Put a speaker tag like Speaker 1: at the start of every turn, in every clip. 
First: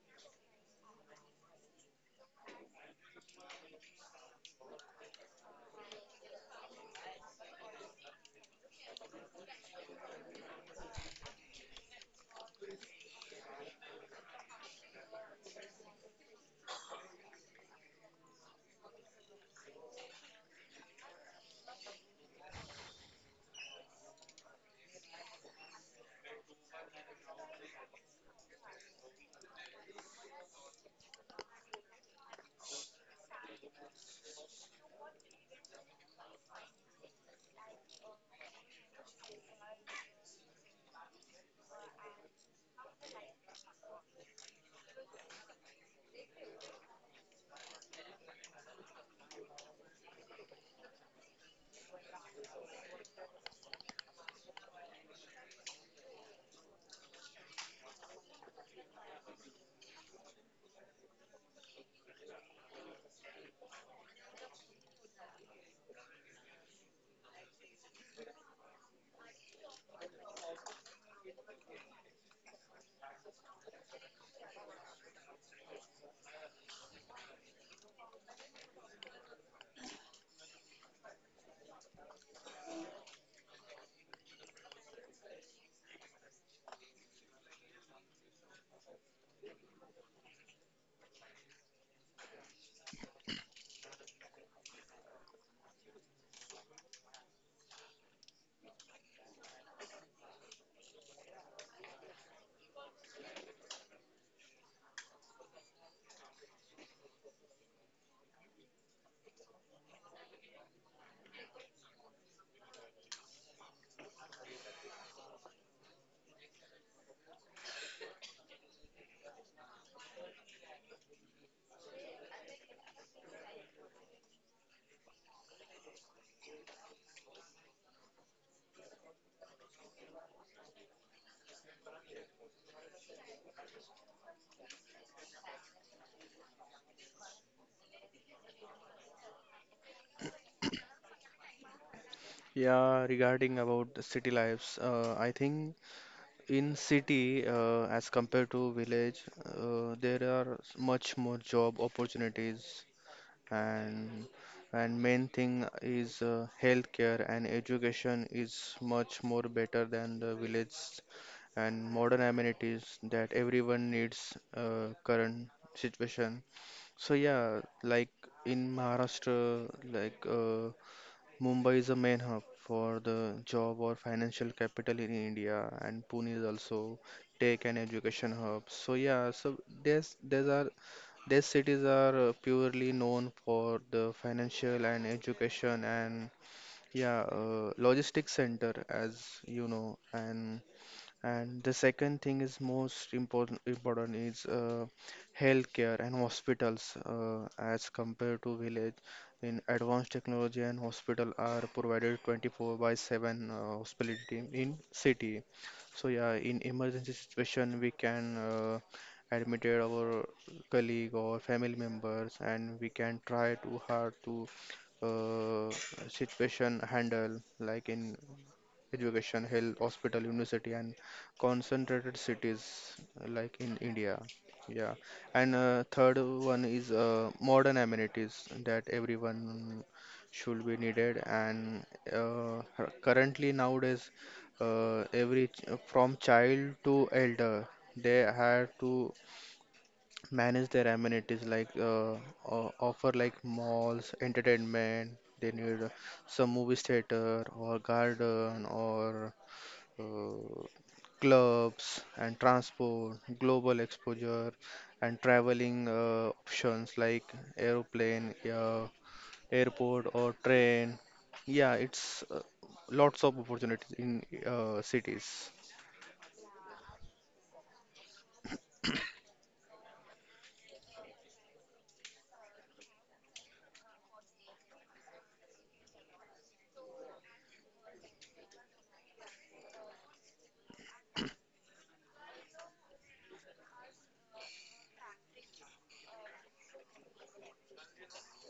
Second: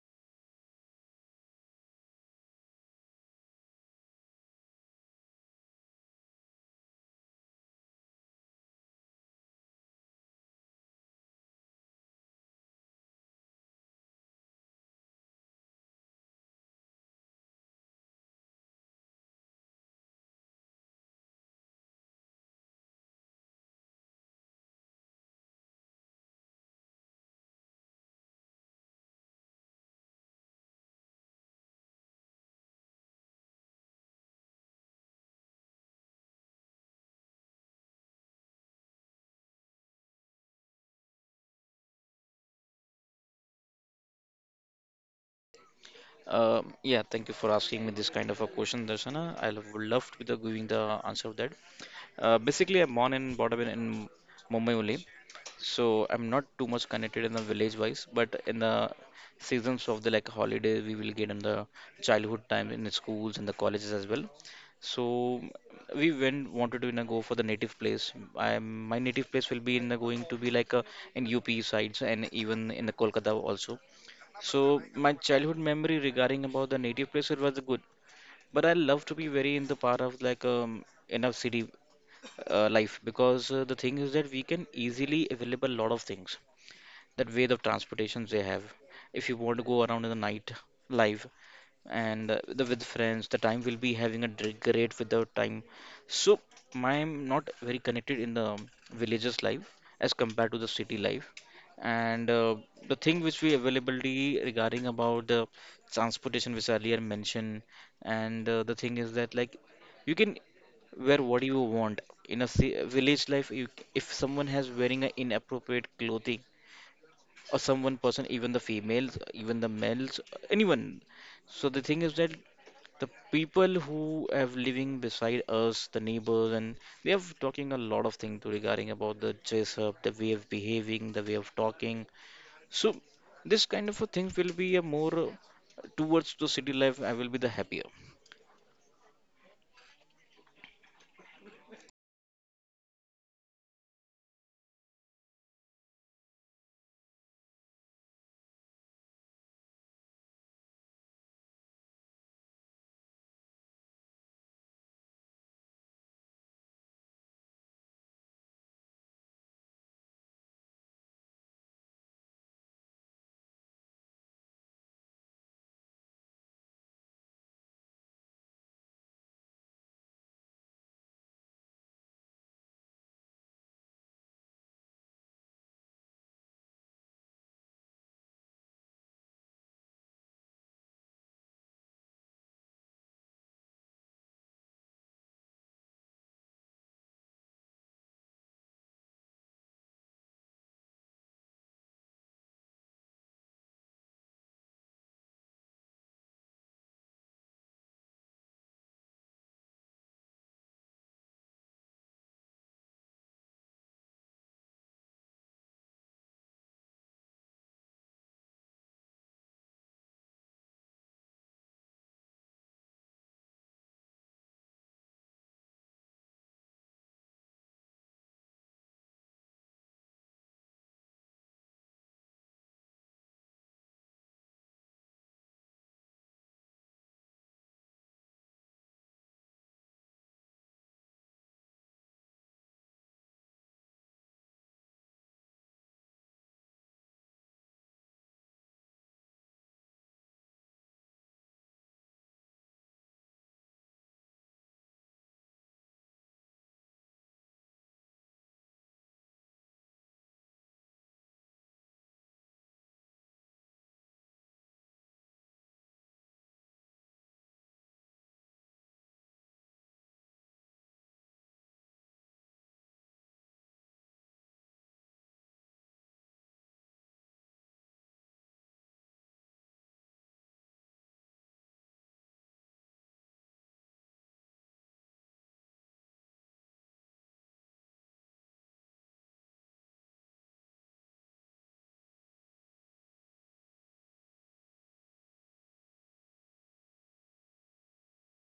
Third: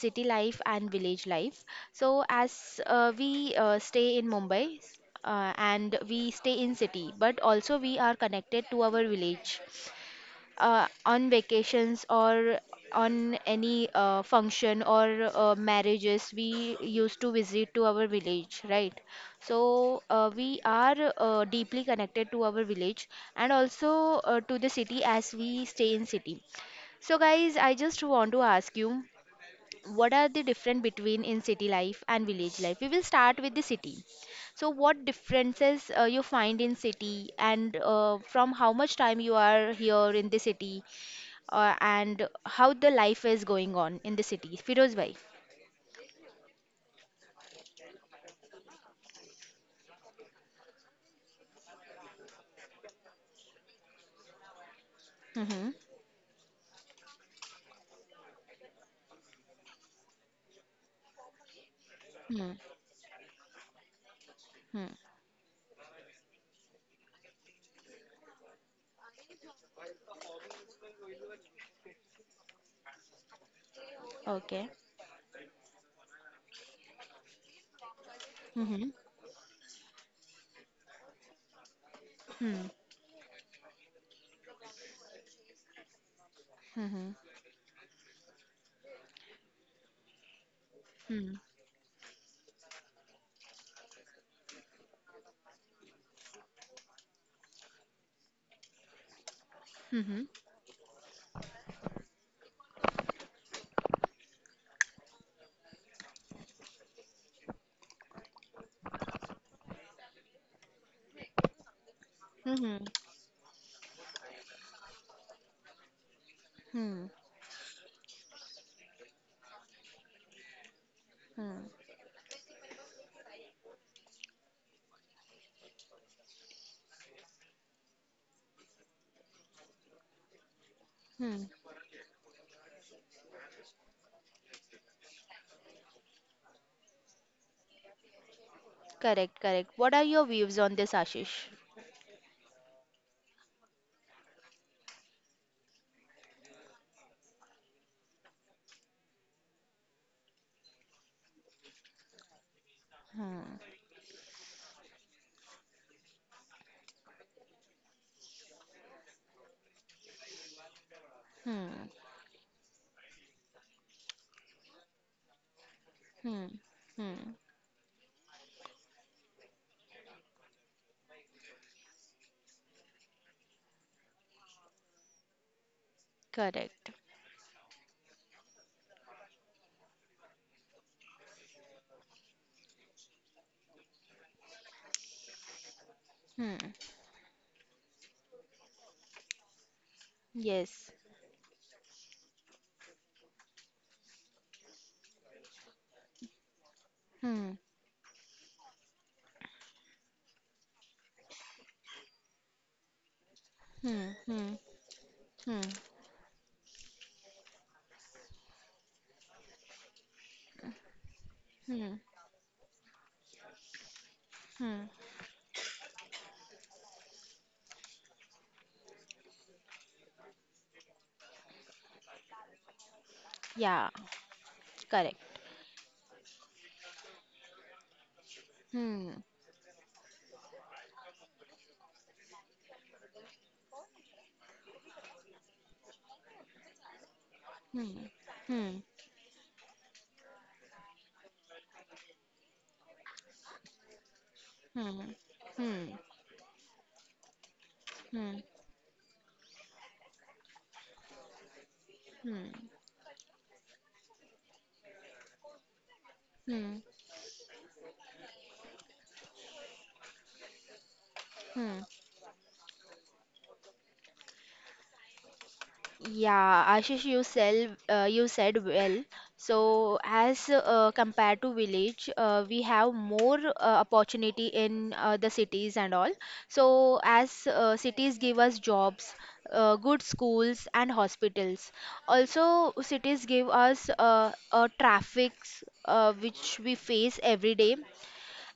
Speaker 1: city life and village life. So as we stay in Mumbai, and we stay in city, but also we are connected to our village on vacations or on any function or marriages, we used to visit to our village, right? So we are deeply connected to our village, and also to the city as we stay in city. So guys, I just want to ask you, what are the difference between in city life and village life? We will start with the city. So what differences you find in city, and from how much time you are here in the city, and how the life is going on in the city? Firoz bhai.
Speaker 2: Yeah, Thank you for asking me this kind of a question, Darshana. Would love to the giving the answer of that. Basically, I'm born and brought up in Mumbai only,
Speaker 1: Mm-hmm.
Speaker 2: so I'm not too much connected in the village wise. But in the seasons of the like holiday, we will get in the
Speaker 1: Hmm.
Speaker 2: childhood time in the schools and the colleges as well.
Speaker 1: Hmm.
Speaker 2: So we went wanted to go for the native place. I My native place will be in the, going to be like in UP sides and even in the Kolkata also.
Speaker 1: Okay.
Speaker 2: So my childhood memory regarding about the native place it was good, but I
Speaker 1: Mm-hmm.
Speaker 2: love to be very in the part of like in a city
Speaker 1: Hmm.
Speaker 2: life because the thing is that we can easily available lot of things,
Speaker 1: Hmm.
Speaker 2: that way of transportations they have, if you want to go around in the night live,
Speaker 1: Hmm.
Speaker 2: and the with friends the time will be having a great with the time. So I'm not very connected in the villages life as
Speaker 1: Hmm.
Speaker 2: compared to the city life. And the thing which we availability regarding about the transportation which earlier mentioned, and the thing is that like you can wear what you want. In a
Speaker 1: Hmm.
Speaker 2: village life, you, if someone has wearing an inappropriate clothing
Speaker 1: Hmm.
Speaker 2: or some one person, even the females, even the males, anyone.
Speaker 1: Hmm.
Speaker 2: So the thing is that the people who have living beside us, the neighbors, and they have talking a lot of things regarding about the dress up, the way of behaving, the way
Speaker 1: Hmm.
Speaker 2: of talking. So this kind of a thing will be a more towards the city life. I will be the happier.
Speaker 1: Correct. Correct. What are your views on this, Ashish?
Speaker 3: Yeah, regarding about the city lives, I think in city, as compared to village, there are much more job opportunities,
Speaker 1: Hmm.
Speaker 3: and main thing is healthcare and education is much more better than the village, and
Speaker 1: Hmm.
Speaker 3: modern amenities that everyone needs current situation.
Speaker 1: Hmm.
Speaker 3: So
Speaker 1: Hmm.
Speaker 3: yeah, like in Maharashtra, like. Mumbai is a main hub for the job or financial capital in India, and Pune is
Speaker 1: Correct.
Speaker 3: also tech and education hub. So yeah, so there's are these cities are purely known for the financial and education. And
Speaker 1: Hmm.
Speaker 3: yeah, logistics center as you know. And.
Speaker 1: Yes.
Speaker 3: And the second thing is most important is healthcare and hospitals
Speaker 1: Hmm.
Speaker 3: as compared to village. In advanced technology and hospital are provided 24 by 7
Speaker 1: Hmm.
Speaker 3: hospitality
Speaker 1: Hmm.
Speaker 3: in city.
Speaker 1: Hmm.
Speaker 3: So yeah, in emergency situation we can admit our colleague or family
Speaker 1: Hmm.
Speaker 3: members, and we can try to hard to
Speaker 1: Hmm.
Speaker 3: uh, situation handle like in education, health, hospital, university, and concentrated cities like in
Speaker 1: Yeah.
Speaker 3: India. Yeah,
Speaker 1: Correct.
Speaker 3: and third one is modern amenities that
Speaker 1: Hmm.
Speaker 3: everyone should be needed. And currently nowadays, every from child to elder,
Speaker 1: Hmm.
Speaker 3: they
Speaker 1: Hmm.
Speaker 3: have to manage their amenities like offer like malls,
Speaker 1: Hmm.
Speaker 3: entertainment. They
Speaker 1: Hmm.
Speaker 3: need some movie theater or
Speaker 1: Hmm.
Speaker 3: garden or uh, clubs and
Speaker 1: Hmm.
Speaker 3: transport, global exposure, and traveling
Speaker 1: Hmm.
Speaker 3: options like aeroplane, airport, or train. Yeah,
Speaker 1: Hmm.
Speaker 3: it's lots of opportunities in cities.
Speaker 1: Yeah, Ashish, you said well. So, as compared to village, we have more opportunity in the cities and all. So, as cities give us jobs, good schools and hospitals. Also, cities give us traffics, which we face every day,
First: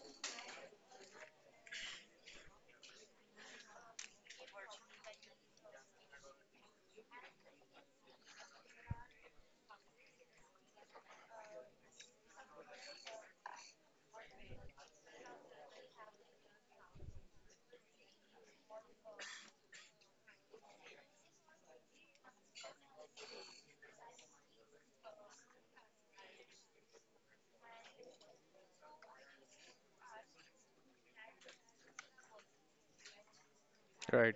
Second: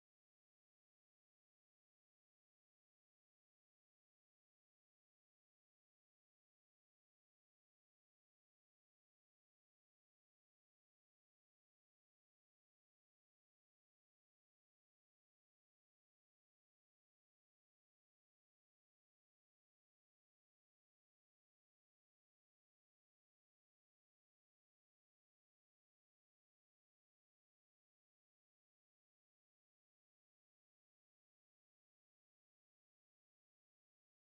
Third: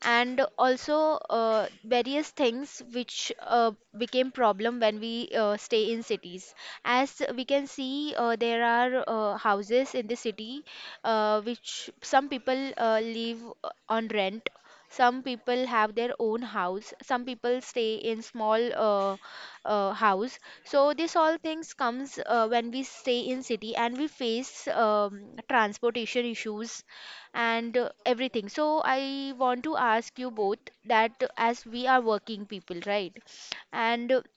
Speaker 1: and also various things which became problem when we stay in cities, as we can see, there are houses in the city which some people live on rent, some people have their own house, some people stay in small house, so this all things comes when we stay in city, and we face transportation issues and everything. So I want to ask you both, that as we are working people, right? And
Speaker 3: Right.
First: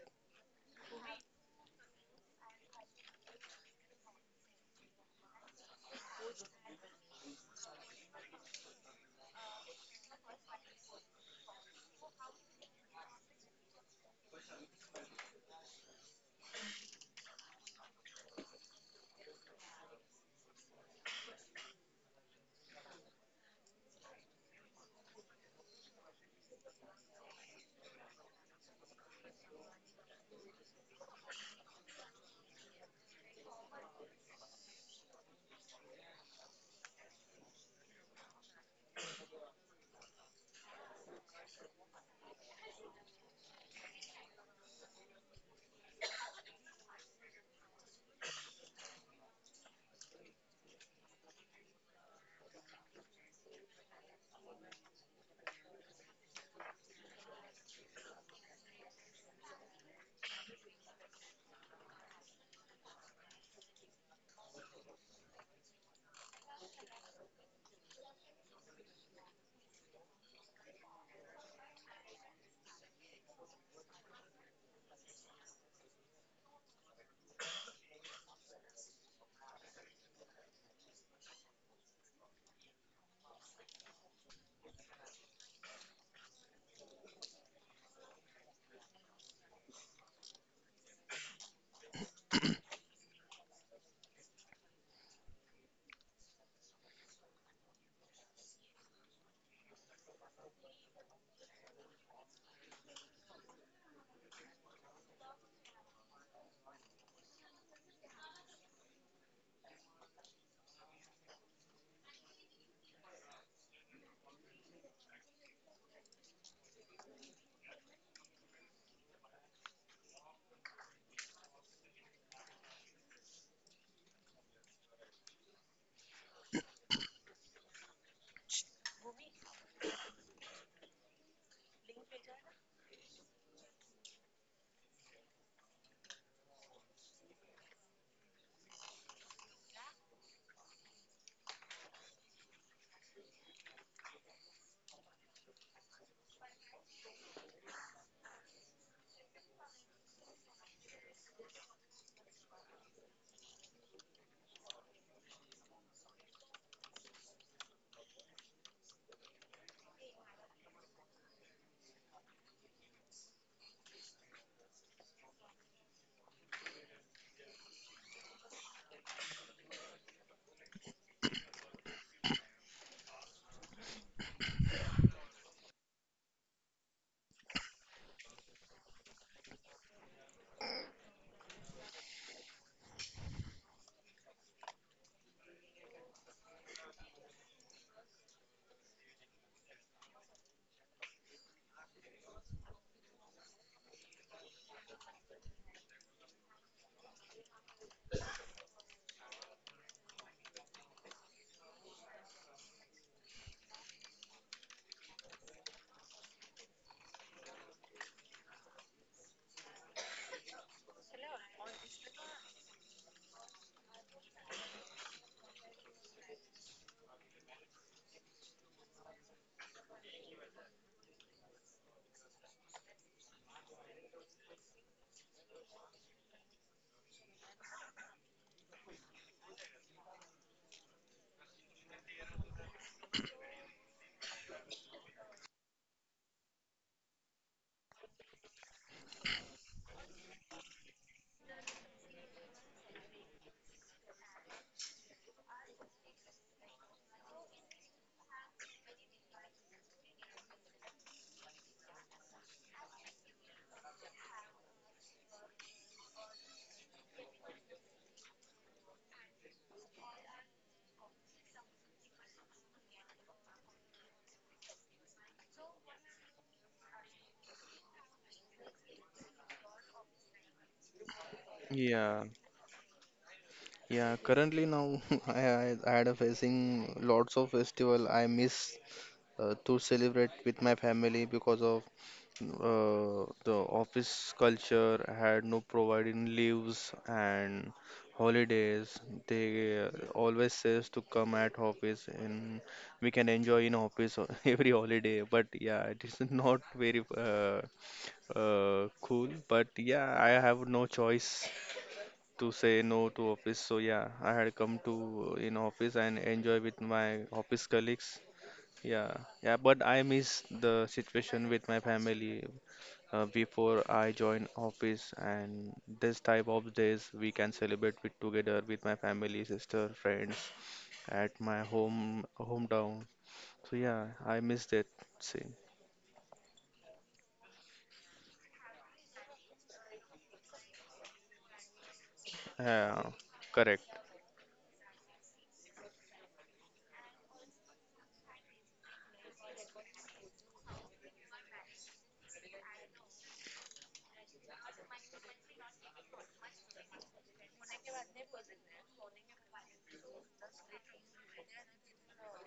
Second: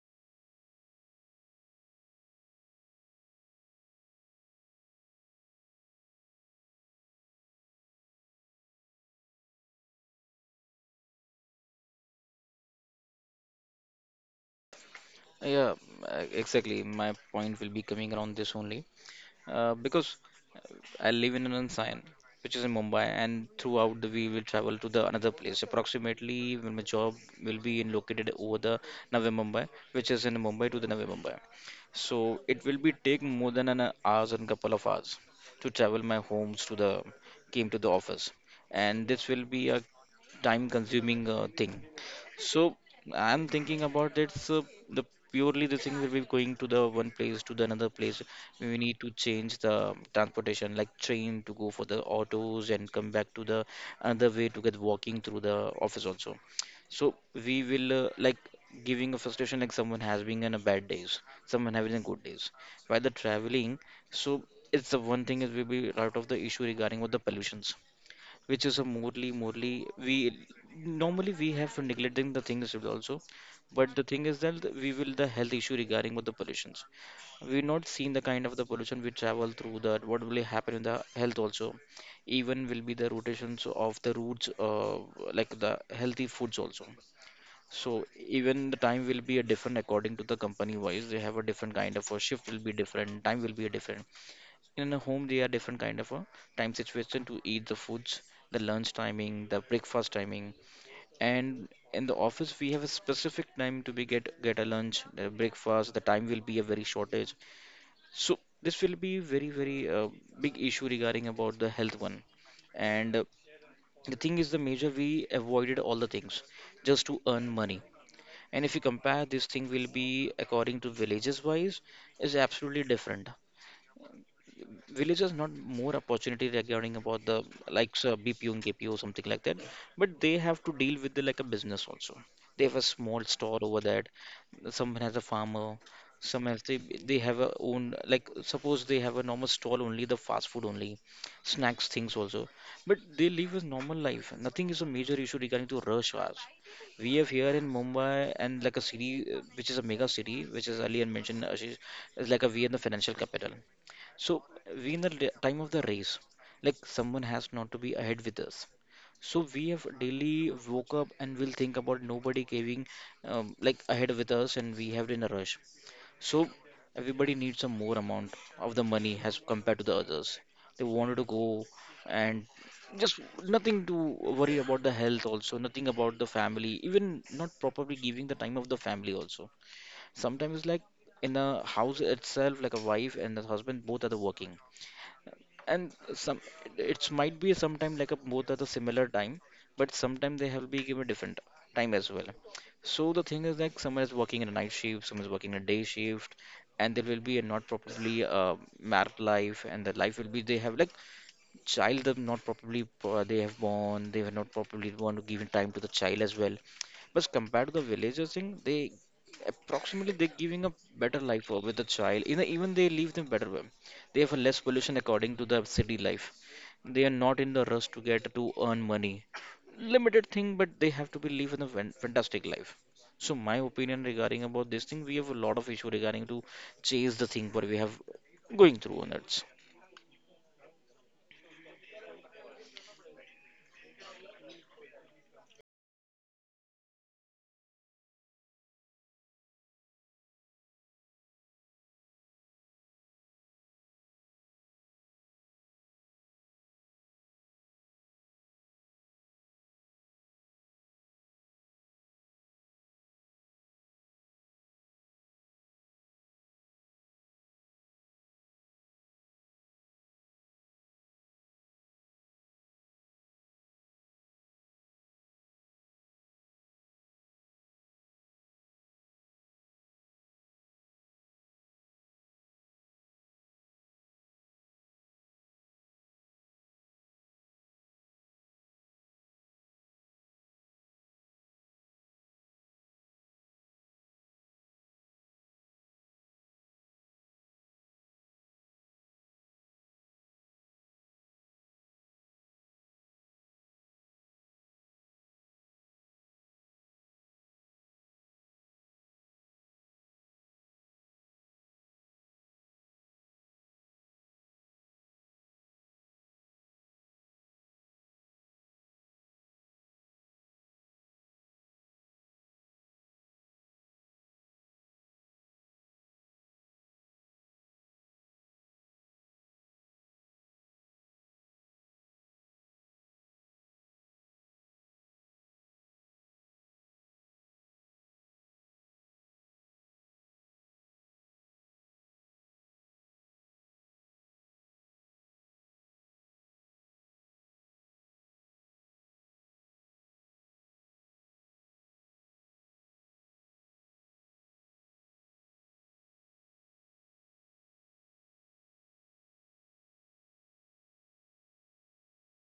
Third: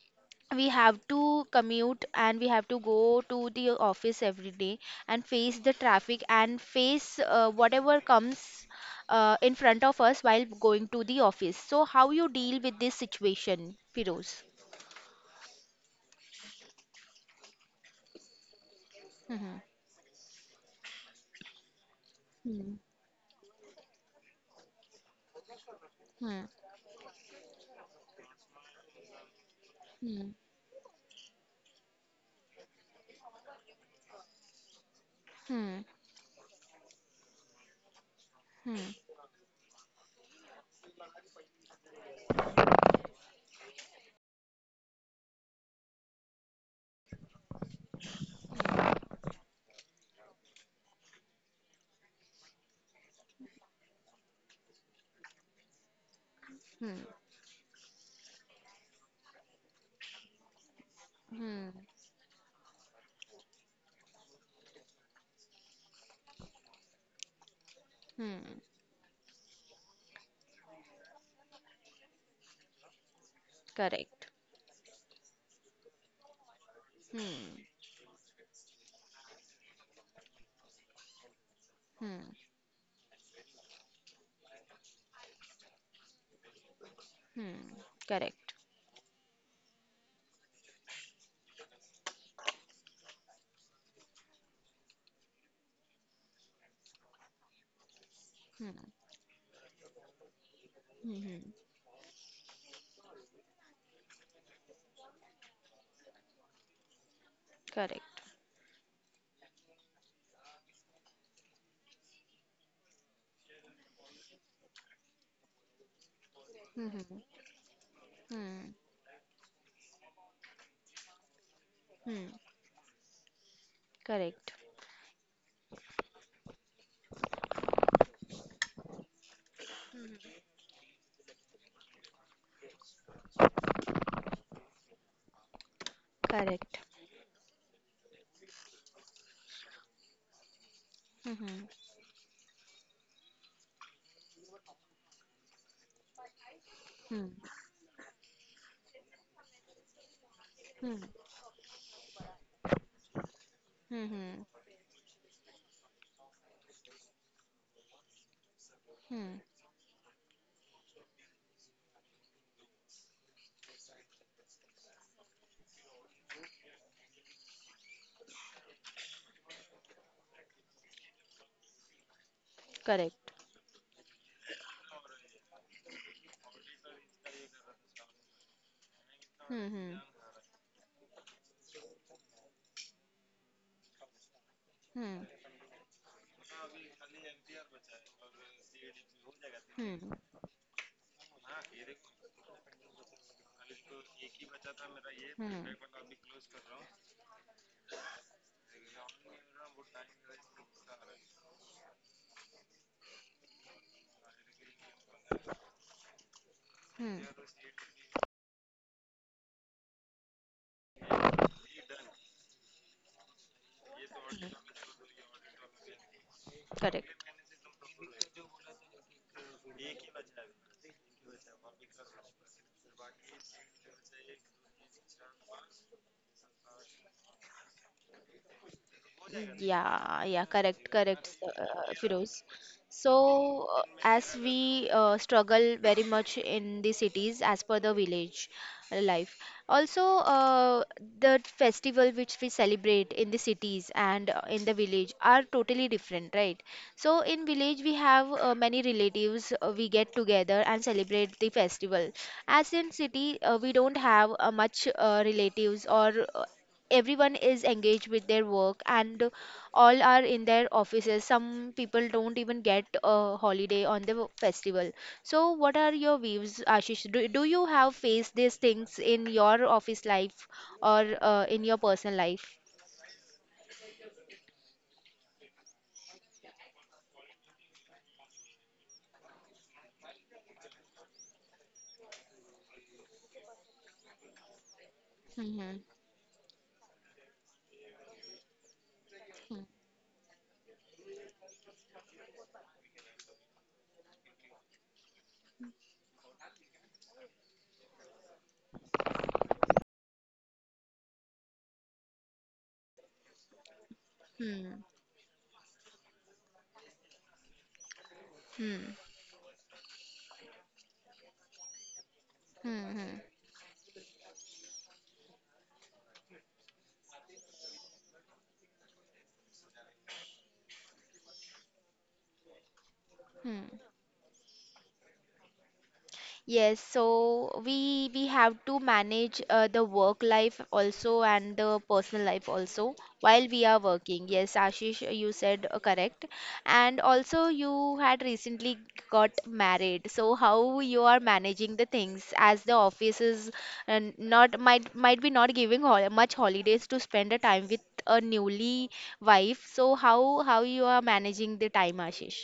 Speaker 1: we have to commute and we have to go to the office every day, and face the traffic and face whatever comes in front of us while going to the office. So how you deal with this situation, Firoz?
Speaker 2: Yeah, exactly. My point will be coming around this only.
Speaker 1: Hmm.
Speaker 2: Because I live in an Anandsayan, which is in
Speaker 1: Hmm.
Speaker 2: Mumbai, and throughout the we will travel to the another place. Approximately, when my job will be in located over the Navi Mumbai, which is
Speaker 1: Hmm.
Speaker 2: in Mumbai to the Navi Mumbai. So it will be take more than an hours and couple of hours to
Speaker 1: Hmm.
Speaker 2: travel my homes to the came to the office,
Speaker 1: Hmm. Hmm.
Speaker 2: and this will be a time consuming thing. So I'm thinking about it. So the purely the thing will be going to the one place to the another place. We need to change the transportation, like train to go for the autos and come back to the another way to get walking through the office also.
Speaker 1: Hmm.
Speaker 2: So we will like giving a frustration like someone has been in a bad days,
Speaker 1: Hmm.
Speaker 2: someone having a good days. While the traveling, so it's the one thing is will be out of the issue regarding with the pollutions,
Speaker 1: Hmm.
Speaker 2: which is a morally we normally we have for neglecting the things also, but the thing
Speaker 1: Correct.
Speaker 2: is that we will the health issue regarding with the pollutions.
Speaker 1: Hmm.
Speaker 2: We've not seen the kind of the pollution we travel through, that what will happen in the health also,
Speaker 1: Hmm.
Speaker 2: even will be the rotations of the roots like the healthy foods also.
Speaker 1: Hmm.
Speaker 2: So
Speaker 1: Correct.
Speaker 2: even the time will be a different according to the company wise, they have a different kind of a shift, will be different, time will be a different. In a home they are different kind of a time situation to eat the foods, the
Speaker 1: Hmm.
Speaker 2: lunch timing, the breakfast timing,
Speaker 1: Hmm.
Speaker 2: and in the office we have a specific time to be get a lunch, the breakfast the time will be a very shortage.
Speaker 1: Correct.
Speaker 2: So this will be very very big issue regarding about the health one. And the thing is the major we avoided all the things just
Speaker 1: Hmm.
Speaker 2: to earn money. And
Speaker 1: Hmm.
Speaker 2: if you compare this thing will be according to villages wise,
Speaker 1: Hmm.
Speaker 2: is absolutely different.
Speaker 1: Correct.
Speaker 2: Villagers not more opportunity regarding about the like BPO and KPO something like that, but they have to deal with the, like a business also. They have a small store over that. Someone has a farmer. Some else they
Speaker 1: Correct.
Speaker 2: they have a own, like suppose they have a normal stall only, the fast food only,
Speaker 1: Hmm.
Speaker 2: snacks things also. But they live a normal life. Nothing is a major issue regarding to rush hours. We
Speaker 1: Hmm.
Speaker 2: have here in Mumbai and like a city, which is a mega city, which is
Speaker 1: Hmm.
Speaker 2: earlier mentioned, Ashish, is like a we in the financial capital.
Speaker 1: Hmm. Hmm.
Speaker 2: So we in the time of the race, like someone has not to be ahead with us.
Speaker 1: Hmm.
Speaker 2: So we have daily woke up and will think about nobody giving like ahead with us and we have in a rush. So everybody needs a more amount of the money as compared to the others. They wanted to go and just
Speaker 1: Correct.
Speaker 2: nothing to worry about the health also, nothing about the family, even not properly giving the time of the family also.
Speaker 1: Hmm.
Speaker 2: Sometimes like in a house itself, like a wife and the husband both are the working,
Speaker 1: Hmm.
Speaker 2: and some it might be sometime like a both at the similar time, but
Speaker 1: Hmm. Hmm.
Speaker 2: sometime they have be given different time as well. So the thing is like someone is working in a night shift, someone is working a
Speaker 1: Hmm.
Speaker 2: day shift, and there will be a not properly married life and the life will be they have like child them not properly they have born, they were not properly born to giving time to the child as well.
Speaker 1: Hmm.
Speaker 2: But compared to the villagers thing, they approximately they're giving a better life with the child, you know, even they live them better way. They have a less pollution according to the city life. They
Speaker 1: Correct.
Speaker 2: are not in the rush to get to earn money, limited thing, but they have to be live in a fantastic life. So my opinion regarding about this thing, we have a lot of issue regarding to chase the thing what we have going through on it.
Speaker 1: Yeah, yeah, correct, correct, Firoz. So, as we struggle very much in the cities as per the village life, also the festival which we celebrate in the cities and in the village are totally different, right? So, in village, we have many relatives, we get together and celebrate the festival. As in city, we don't have much relatives, or everyone is engaged with their work, and all are in their offices, some people don't even get a holiday on the festival. So what are your views, Ashish? Do you have faced these things in your office life, or in your personal
Speaker 3: Yeah,
Speaker 1: life?
Speaker 3: yeah. Currently now, I had a facing lots of festival I miss to celebrate with my family because of the office culture had no
Speaker 1: Hmm.
Speaker 3: providing leaves and holidays. They
Speaker 1: Hmm.
Speaker 3: always says to come at office and we can enjoy in office every holiday. But yeah, it is not very cool. But yeah, I have no choice to say no to office. So yeah, I had come
Speaker 1: Hmm.
Speaker 3: to in office and enjoy with my office colleagues,
Speaker 1: Hmm.
Speaker 3: yeah, yeah, but I miss the situation with my family
Speaker 1: Hmm. Hmm. Hmm.
Speaker 3: before I join office, and this type of days we can celebrate with together with my family, sister, friends at my home hometown. So
Speaker 1: Hmm.
Speaker 3: yeah, I miss that scene.
Speaker 1: Yes, so we have to manage the work life also and the personal life also
Speaker 3: Yeah,
Speaker 1: while we are
Speaker 3: correct.
Speaker 1: working. Yes, Ashish, you said correct. And also you had recently got married. So how you are managing the things, as the office is not might be not giving hol much holidays to spend a time with a newly wife. So how you are managing the time, Ashish?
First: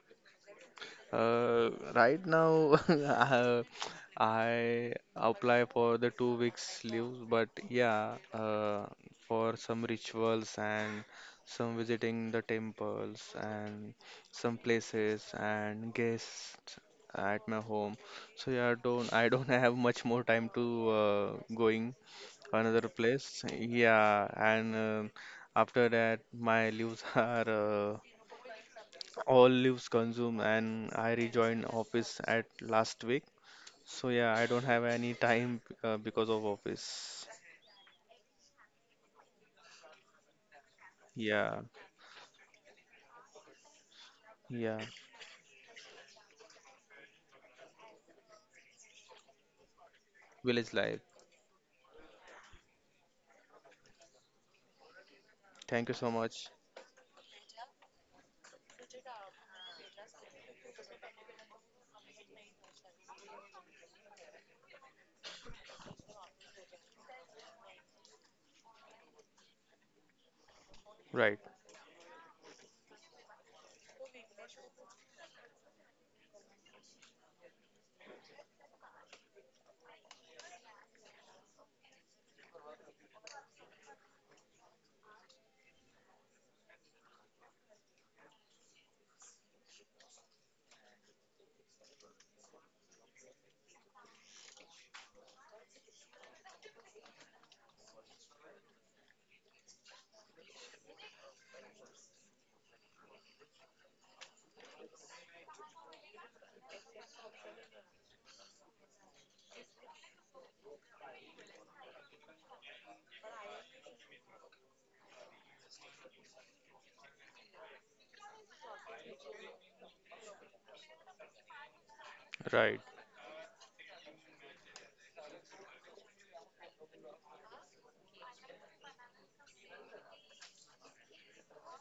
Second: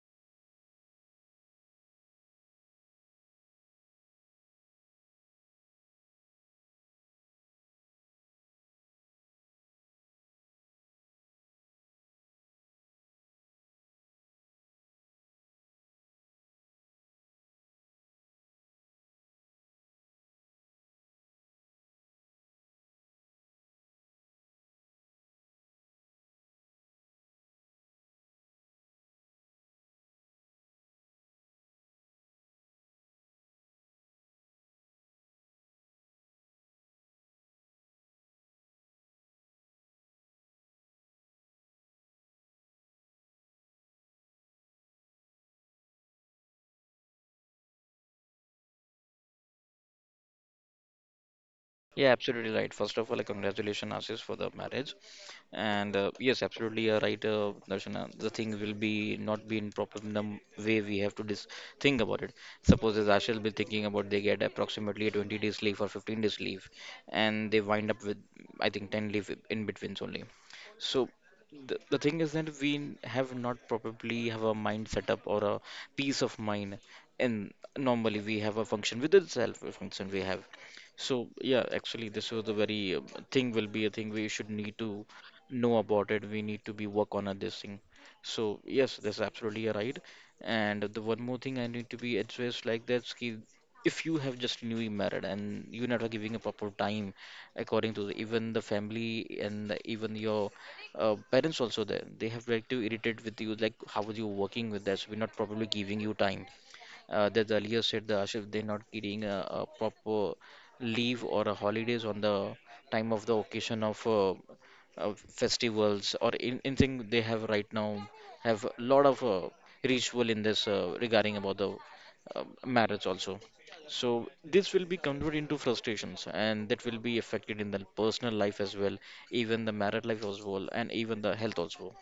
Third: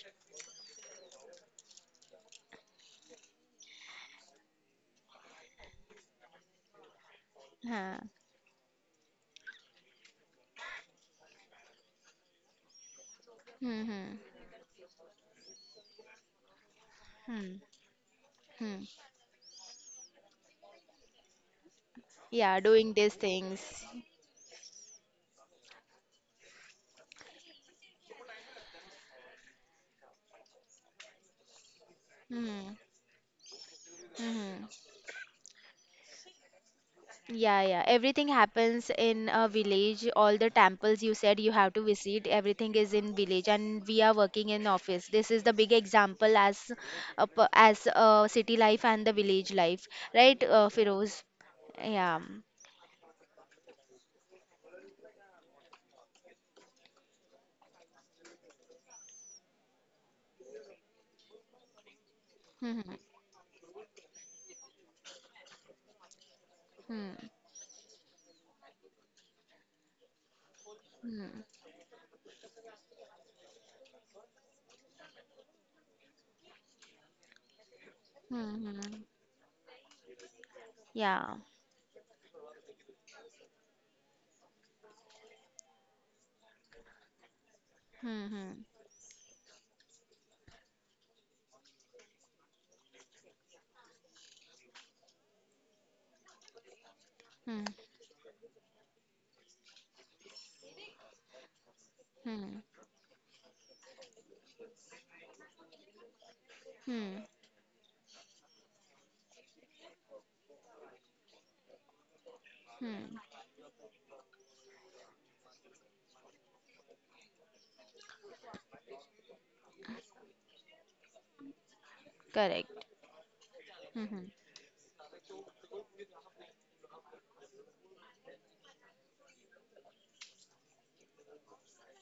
Speaker 3: Right now, I apply for the 2 weeks leave, but
Speaker 1: Huh.
Speaker 3: yeah, for some rituals and some visiting the temples
Speaker 1: Hmm.
Speaker 3: and
Speaker 1: Hmm.
Speaker 3: some places and guests at
Speaker 1: Hmm.
Speaker 3: my home. So yeah,
Speaker 1: Hmm.
Speaker 3: don't I don't have much more time to going
Speaker 1: Yeah,
Speaker 3: another
Speaker 1: doing these
Speaker 3: place.
Speaker 1: things.
Speaker 3: Yeah, and after that, my leaves are all leaves consumed, and I rejoined office at
Speaker 1: Hmm.
Speaker 3: last week. So yeah, I
Speaker 1: Hmm.
Speaker 3: don't have any time because of office.
Speaker 1: Yeah, yeah, everything happens in a village, all the temples you said you
Speaker 3: Yeah,
Speaker 1: have to visit, everything is in village and we are working in
Speaker 3: yeah,
Speaker 1: office. This is the big example as a city life and the village life, right?
Speaker 3: village life.
Speaker 1: Firoz.
Speaker 2: Yeah,
Speaker 1: Yeah.
Speaker 2: absolutely right. First of all, like, congratulations, Ashish, for the marriage. And
Speaker 3: Thank you so
Speaker 2: yes,
Speaker 3: much.
Speaker 2: absolutely, you're right, Darshana. The thing will be not be in proper num way we have to dis think about it.
Speaker 1: Hmm.
Speaker 2: Suppose as Ashish will be thinking about they get approximately 20 days leave or 15 days leave,
Speaker 1: Hmm.
Speaker 2: and they wind up with I think 10 leave in betweens only. So
Speaker 1: Hmm.
Speaker 3: Right,
Speaker 2: the thing is that we have not probably have a mind set up or a peace of mind, and normally we
Speaker 1: Hmm.
Speaker 2: have a
Speaker 1: Hmm.
Speaker 2: function
Speaker 1: Hmm.
Speaker 2: within self a function we have. So
Speaker 1: Yeah.
Speaker 2: yeah, actually, this was a very thing will be a thing we should need to know about it. We need to be work on this thing.
Speaker 1: Hmm. Hmm.
Speaker 2: So yes, that's absolutely a right. And the one more thing I need to be addressed, like that's ki, if you have just newly married and you're not giving a proper time
Speaker 1: Hmm.
Speaker 2: according to the, even the family and even your parents also, there they have
Speaker 1: Hmm.
Speaker 2: like to irritate with you like how are you working with that, so we're not probably giving you time,
Speaker 1: Hmm.
Speaker 2: that earlier said the Ashif they're not getting a proper leave or a holidays on the
Speaker 1: Hmm.
Speaker 2: time of the occasion of festivals or anything they have right now, have a lot of ritual in this regarding about the
Speaker 1: Correct.
Speaker 3: right,
Speaker 2: marriage also.
Speaker 1: Hmm. Hmm.
Speaker 2: So this will be converted into frustrations and that will be affected in the personal life as well, even the married life as well, and even the health also.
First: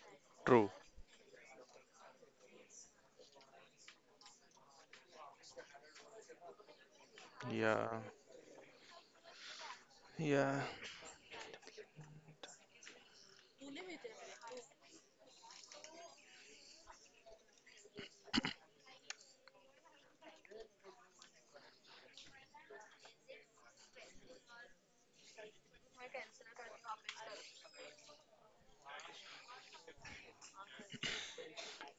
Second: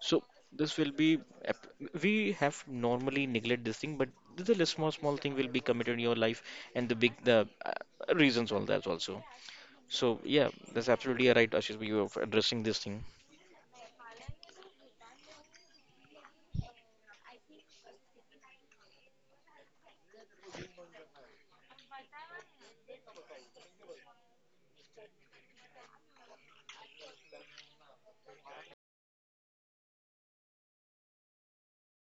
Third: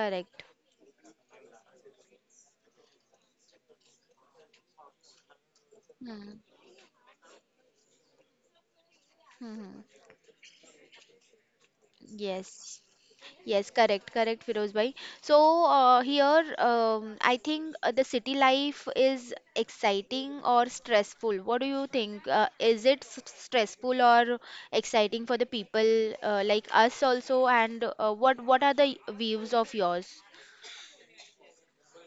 Speaker 2: So
Speaker 3: true.
Speaker 2: this will be ap- we have normally neglect this thing, but the little small thing will be committed in your
Speaker 1: Hmm.
Speaker 2: life, and the big the
Speaker 3: Yeah,
Speaker 2: reasons all that also.
Speaker 1: Hmm. Hmm.
Speaker 2: So yeah,
Speaker 3: yeah,
Speaker 2: that's absolutely right, Ashish. You are addressing this
Speaker 1: Yes,
Speaker 2: thing.
Speaker 1: yes, correct, correct, Firoz bhai. So here, I think the city life is exciting or stressful. What do you think? Is it stressful or exciting for the people like us also? And what are the views of yours?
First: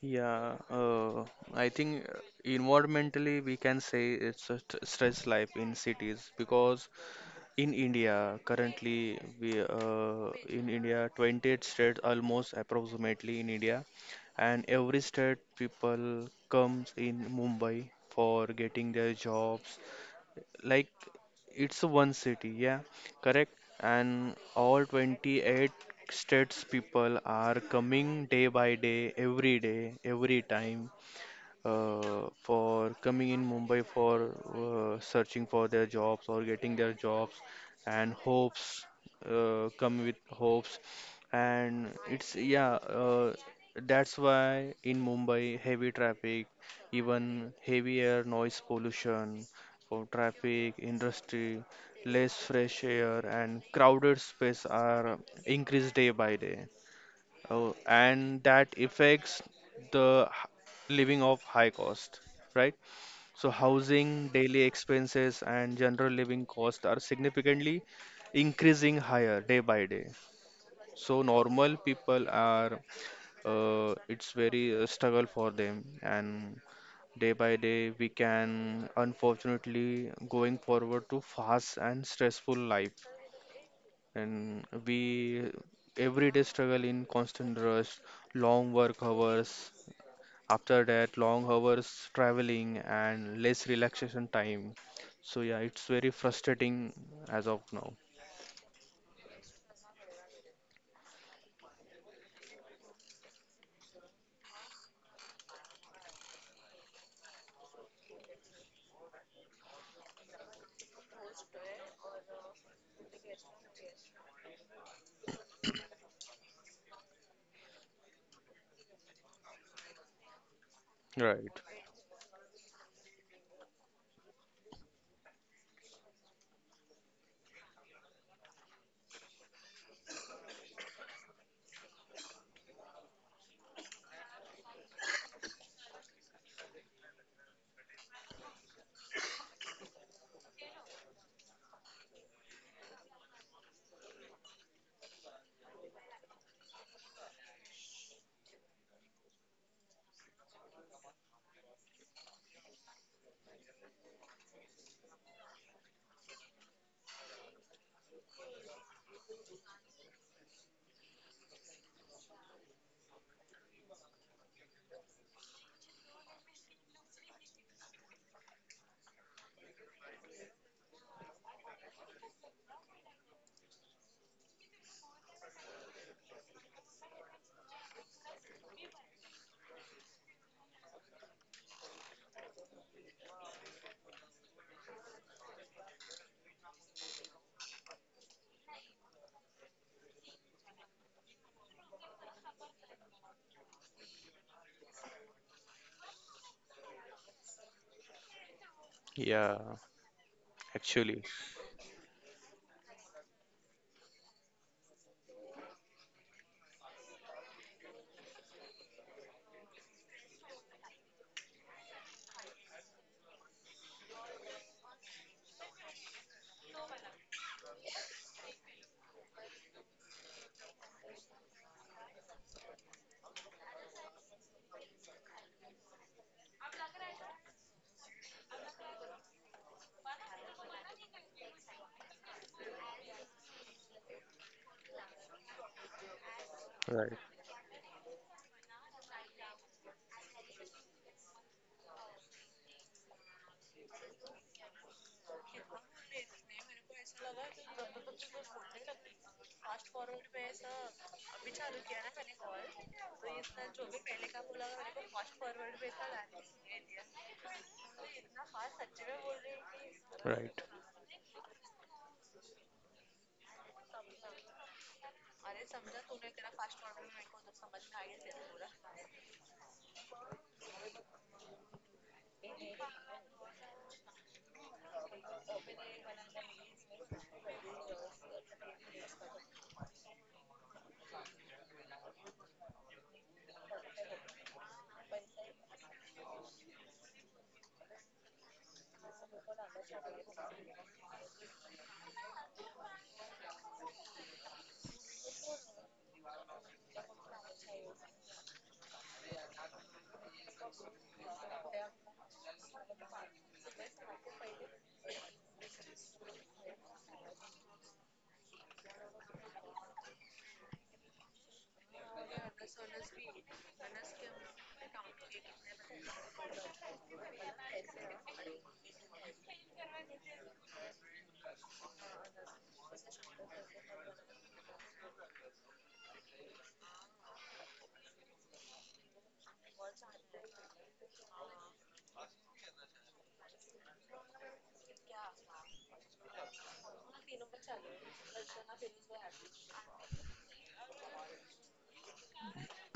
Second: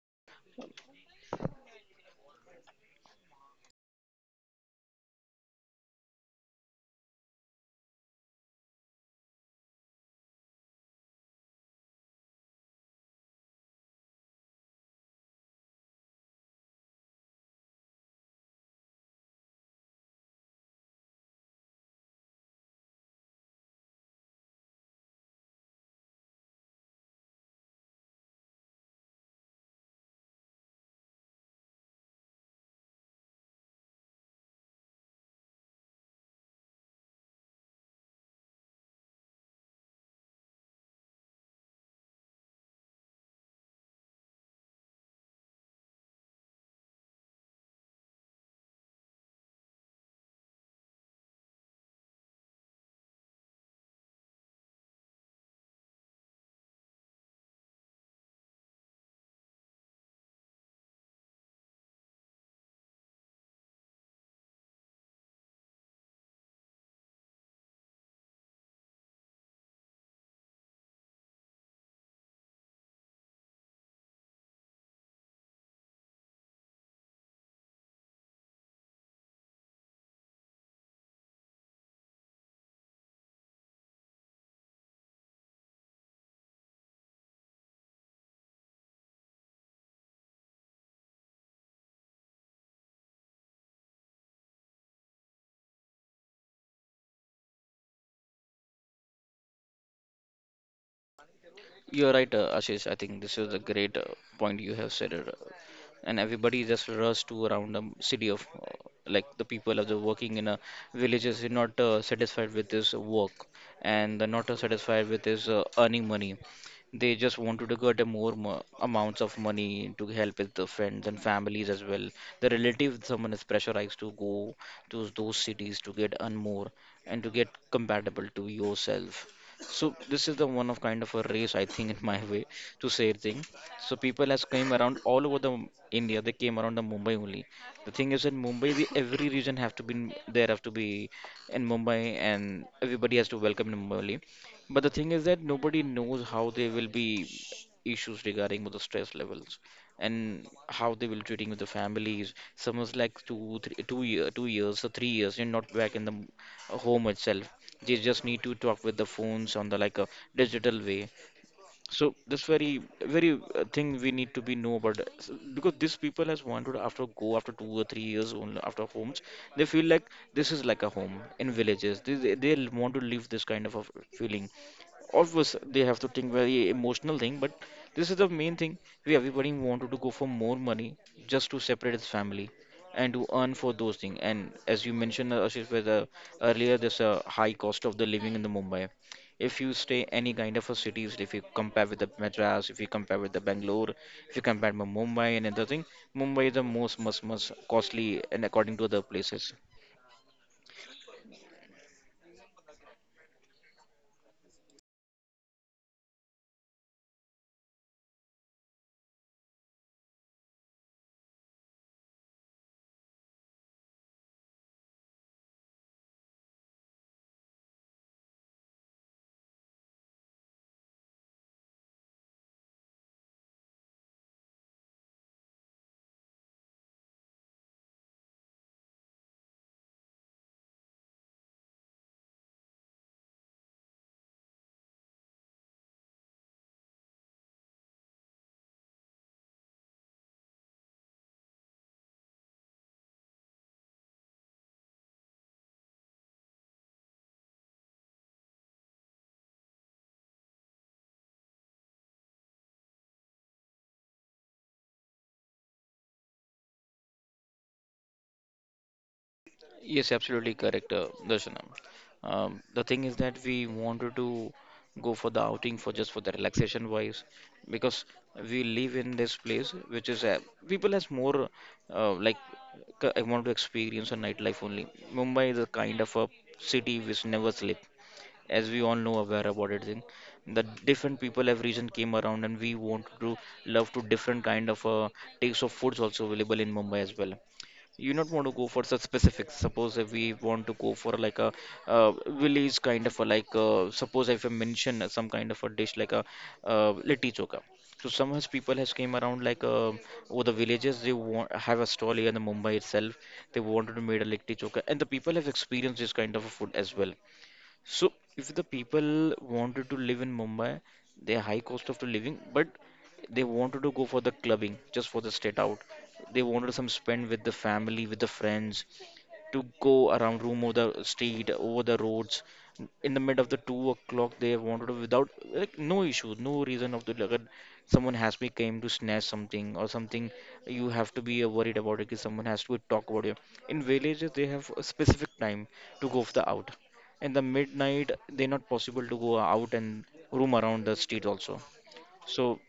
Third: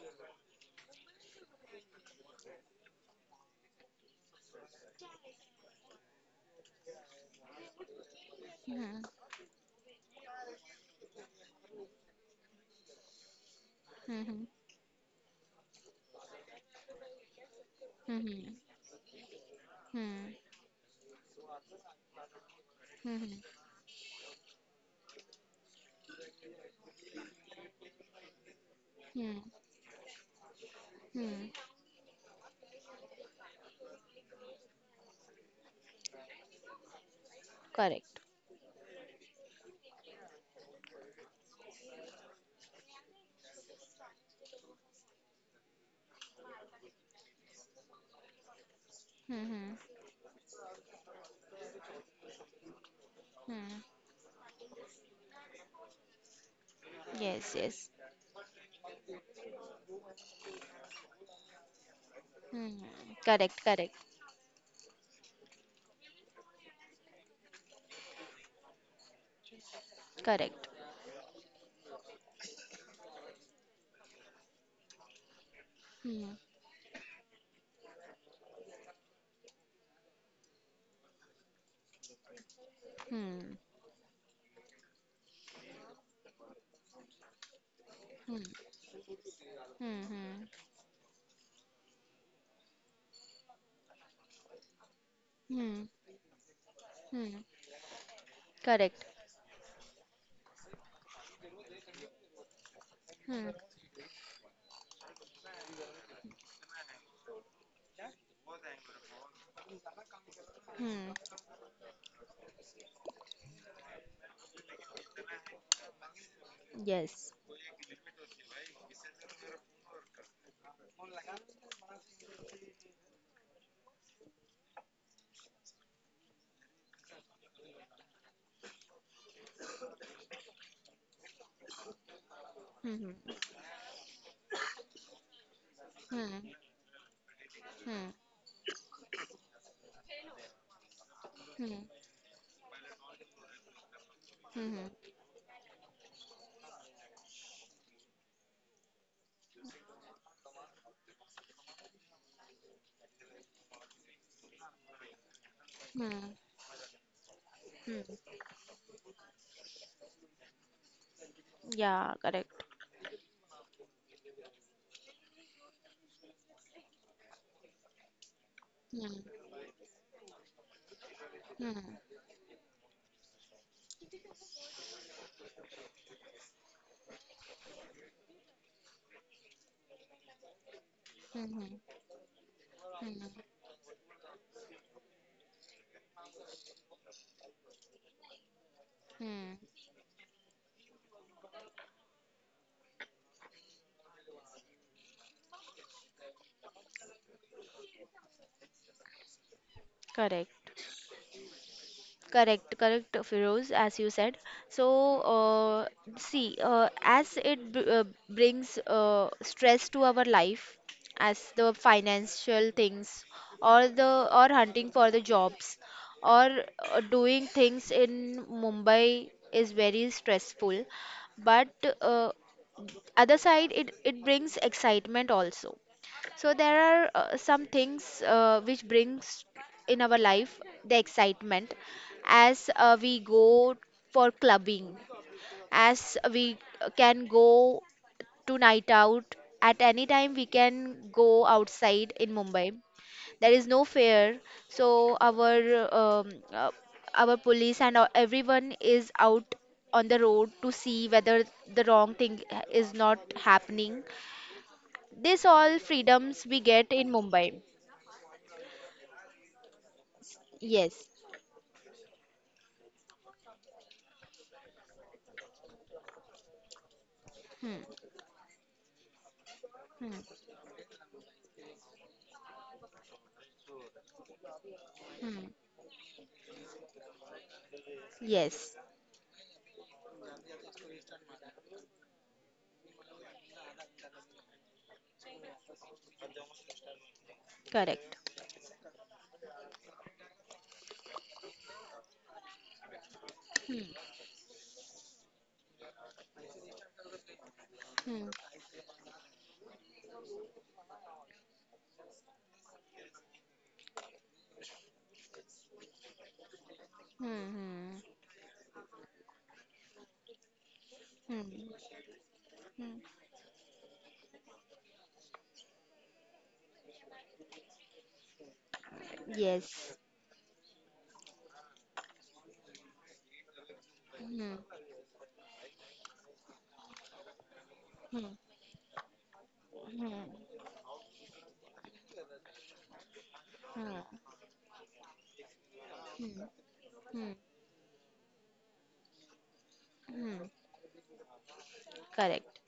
Speaker 3: yeah. I think environmentally we can say it's a stress life in cities, because in India, currently
Speaker 1: Hmm.
Speaker 3: we in India 28 states almost approximately in India,
Speaker 1: Hmm.
Speaker 3: and every state people comes in Mumbai for
Speaker 1: Hmm.
Speaker 3: getting their jobs.
Speaker 1: Hmm.
Speaker 3: Like it's one city, yeah,
Speaker 1: Hmm.
Speaker 3: correct.
Speaker 1: Hmm.
Speaker 3: And all 28 states people are coming day by
Speaker 1: Hmm.
Speaker 3: day, every time
Speaker 1: Hmm.
Speaker 3: for coming in Mumbai for searching for their jobs or getting their jobs, and
Speaker 1: Correct.
Speaker 3: hopes come with hopes, and it's yeah. That's why in Mumbai, heavy traffic, even heavy air noise pollution
Speaker 1: Hmm. Hmm.
Speaker 3: for traffic, industry, less fresh air, and
Speaker 1: Hmm.
Speaker 3: crowded space are increased day by day.
Speaker 1: Yes,
Speaker 3: Oh,
Speaker 1: yes.
Speaker 3: and that affects the living of high cost, right?
Speaker 1: Hmm.
Speaker 3: So
Speaker 1: Correct, correct,
Speaker 3: housing, daily expenses, and general living costs are significantly increasing higher day by day.
Speaker 1: correct.
Speaker 3: So normal people are, it's very struggle for them, and day by day we can unfortunately going forward to fast and stressful life,
Speaker 1: Hmm.
Speaker 3: and we everyday struggle in constant rush,
Speaker 1: Hmm.
Speaker 3: long work hours.
Speaker 1: Hmm.
Speaker 3: After that, long hours traveling and less relaxation time. So yeah, it's
Speaker 1: Hmm.
Speaker 3: very
Speaker 1: Hmm.
Speaker 3: frustrating as of
Speaker 1: Hmm.
Speaker 3: now.
Speaker 1: Correct.
Speaker 2: You're right, Ashish. I think this
Speaker 1: Hmm.
Speaker 2: is a great point you have said. It, and everybody just rush to around the city of, like the people of the working in a
Speaker 1: Hmm.
Speaker 2: villages is not satisfied with this work, and they're not satisfied with this earning money. They
Speaker 1: Yes.
Speaker 2: just wanted to get a more amounts of money to help with the friends and
Speaker 3: Right.
Speaker 2: families as well. The relative someone is pressurized to go to those cities to get earn more and to get compatible to yourself. So this is the one of kind of a race, I think, in my way to
Speaker 1: Hmm.
Speaker 2: say thing. So people has came around all over the
Speaker 1: Hmm.
Speaker 2: India. They
Speaker 1: Hmm.
Speaker 2: came around the Mumbai only. The
Speaker 1: Hmm.
Speaker 2: thing is in Mumbai, the every region have to be, there have to be in
Speaker 1: Hmm.
Speaker 2: Mumbai, and everybody has to welcome in Mumbai only.
Speaker 1: Hmm.
Speaker 2: But the thing is that nobody knows how they will be issues regarding with the stress levels and how they will treating with the families. Someone's like two, three, 2 year, 2 years or 3 years, you're not back in the
Speaker 1: Hmm.
Speaker 2: home itself. They
Speaker 1: Hmm.
Speaker 2: just need to talk with the phones on the like a digital way. So
Speaker 1: Yeah,
Speaker 2: this
Speaker 1: correct.
Speaker 2: very very thing we need to be know about because these people has wanted after go after 2 or 3 years only after
Speaker 1: Hmm.
Speaker 2: homes. They feel like this is like a home in
Speaker 1: Hmm.
Speaker 2: villages. They want to leave this kind of a feeling. Obviously, they have to think very emotional thing, but this is the main thing. We everybody wanted to go for more money
Speaker 1: Hmm.
Speaker 2: just to
Speaker 1: Hmm.
Speaker 2: separate his family
Speaker 1: Hmm.
Speaker 2: and to earn for those things. And as you mentioned, Ashish, earlier, there's a high cost of the living in the Mumbai.
Speaker 1: Hmm.
Speaker 2: If you stay any kind of a cities, if you compare with the Madras, if you compare with the Bangalore, if you compare with Mumbai and other thing, Mumbai is the most, most, most costly and according to other
Speaker 3: Yeah,
Speaker 2: places.
Speaker 1: Correct.
Speaker 3: actually.
Speaker 1: Correct, correct, Feroz, as you said. So, uh, see, as it b brings stress to our life, as the financial things, or the or hunting for the jobs, or doing things in Mumbai is very stressful. But uh, other side, it brings excitement also, so there are some things which brings in our life the excitement, as we go for clubbing, as we
Speaker 3: Right,
Speaker 1: can go to night out, at any time we can go outside in Mumbai. There is no fear, so uh, our police and everyone is out on the road to see whether the wrong thing is not happening. This all freedoms we get in Mumbai.
Speaker 2: Yes,
Speaker 3: right,
Speaker 2: absolutely correct,
Speaker 1: Yes.
Speaker 2: Darshanam. The thing is that we wanted to go for the outing for just for the relaxation wise
Speaker 1: Hmm.
Speaker 2: because we live in this place which
Speaker 1: Hmm.
Speaker 2: is people has more uh, like I want to experience a nightlife only. Mumbai
Speaker 1: Hmm.
Speaker 2: is a kind of a city which never sleep, as
Speaker 1: Yes.
Speaker 2: we all know aware about it. Thing the different people have region came around and we want to love to different kind of taste of foods also available in Mumbai as well. You
Speaker 1: Correct.
Speaker 2: not want to go for such specifics. Suppose if we want to go for like a uh, village kind of a like
Speaker 1: Hmm.
Speaker 2: suppose if I mention some kind of a dish like a litti chokha, so
Speaker 1: Hmm.
Speaker 2: some has people has came around like over the villages. They want have a stall here in the Mumbai itself. They wanted to made a litti chokha and the people have experienced this kind of a food as well.
Speaker 1: Hmm.
Speaker 2: So if the people wanted to live in Mumbai, their
Speaker 1: Hmm.
Speaker 2: high cost
Speaker 1: Hmm.
Speaker 2: of the living, but
Speaker 1: Hmm.
Speaker 2: they wanted to go for the clubbing, just for the state out. They wanted some spend with the family, with the friends, to
Speaker 1: Yes.
Speaker 2: go around room over the street, over the roads. In the mid of the two o'clock, they
Speaker 1: Hmm.
Speaker 2: wanted to without like no issue, no reason of the like someone
Speaker 1: Hmm.
Speaker 2: has been came to snatch something or something.
Speaker 1: Hmm.
Speaker 2: You have to be worried about it because someone has to talk about it. In
Speaker 1: Hmm.
Speaker 2: villages, they have a specific time to go
Speaker 1: Hmm.
Speaker 2: for the out. In
Speaker 1: Hmm.
Speaker 2: the midnight, they're not possible to go out and
Speaker 1: Hmm.
Speaker 2: roam around the street also.
Speaker 1: Correct.
Speaker 2: So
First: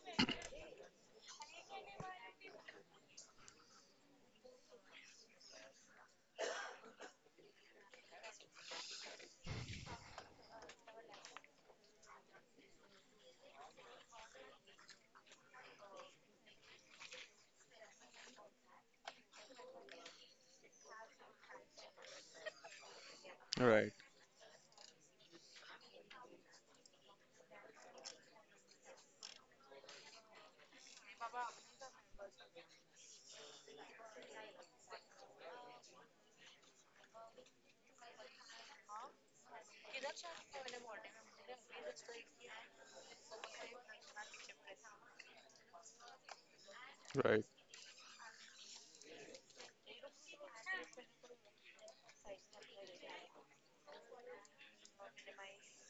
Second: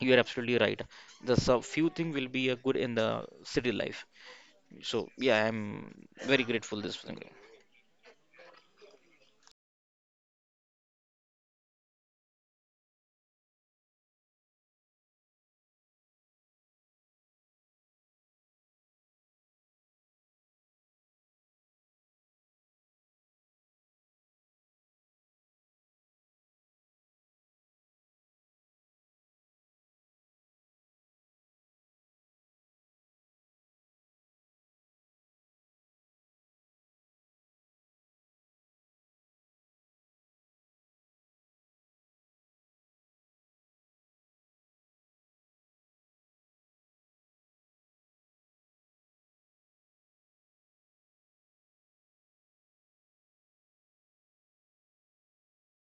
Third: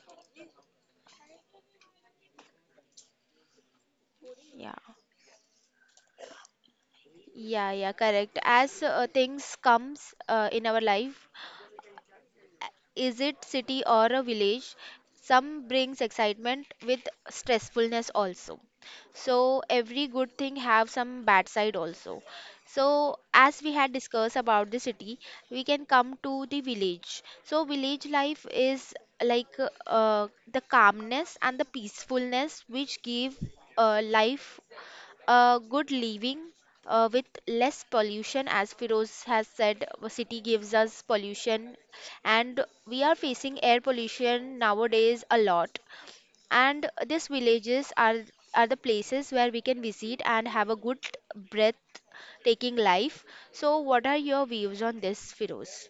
Speaker 2: you are absolutely right. The sub few thing will be good in the city life.
Speaker 1: Yeah.
Speaker 2: So yeah, I'm very grateful this thing.
Speaker 1: Yeah, yeah, correct. As things comes in our life, is it city or a village? Some brings excitement with stressfulness also. So every good thing have some bad side also. So as we
Speaker 3: right,
Speaker 1: had discussed about the city, we can come to the village. So village life is like the calmness and the peacefulness, which give life a good living with less pollution. As Firoz has said, city gives us pollution, and we are facing air pollution nowadays a lot, and these
Speaker 3: right.
Speaker 1: villages are the places where we can visit and have a good breath taking life. So what are your views on this, Firoz?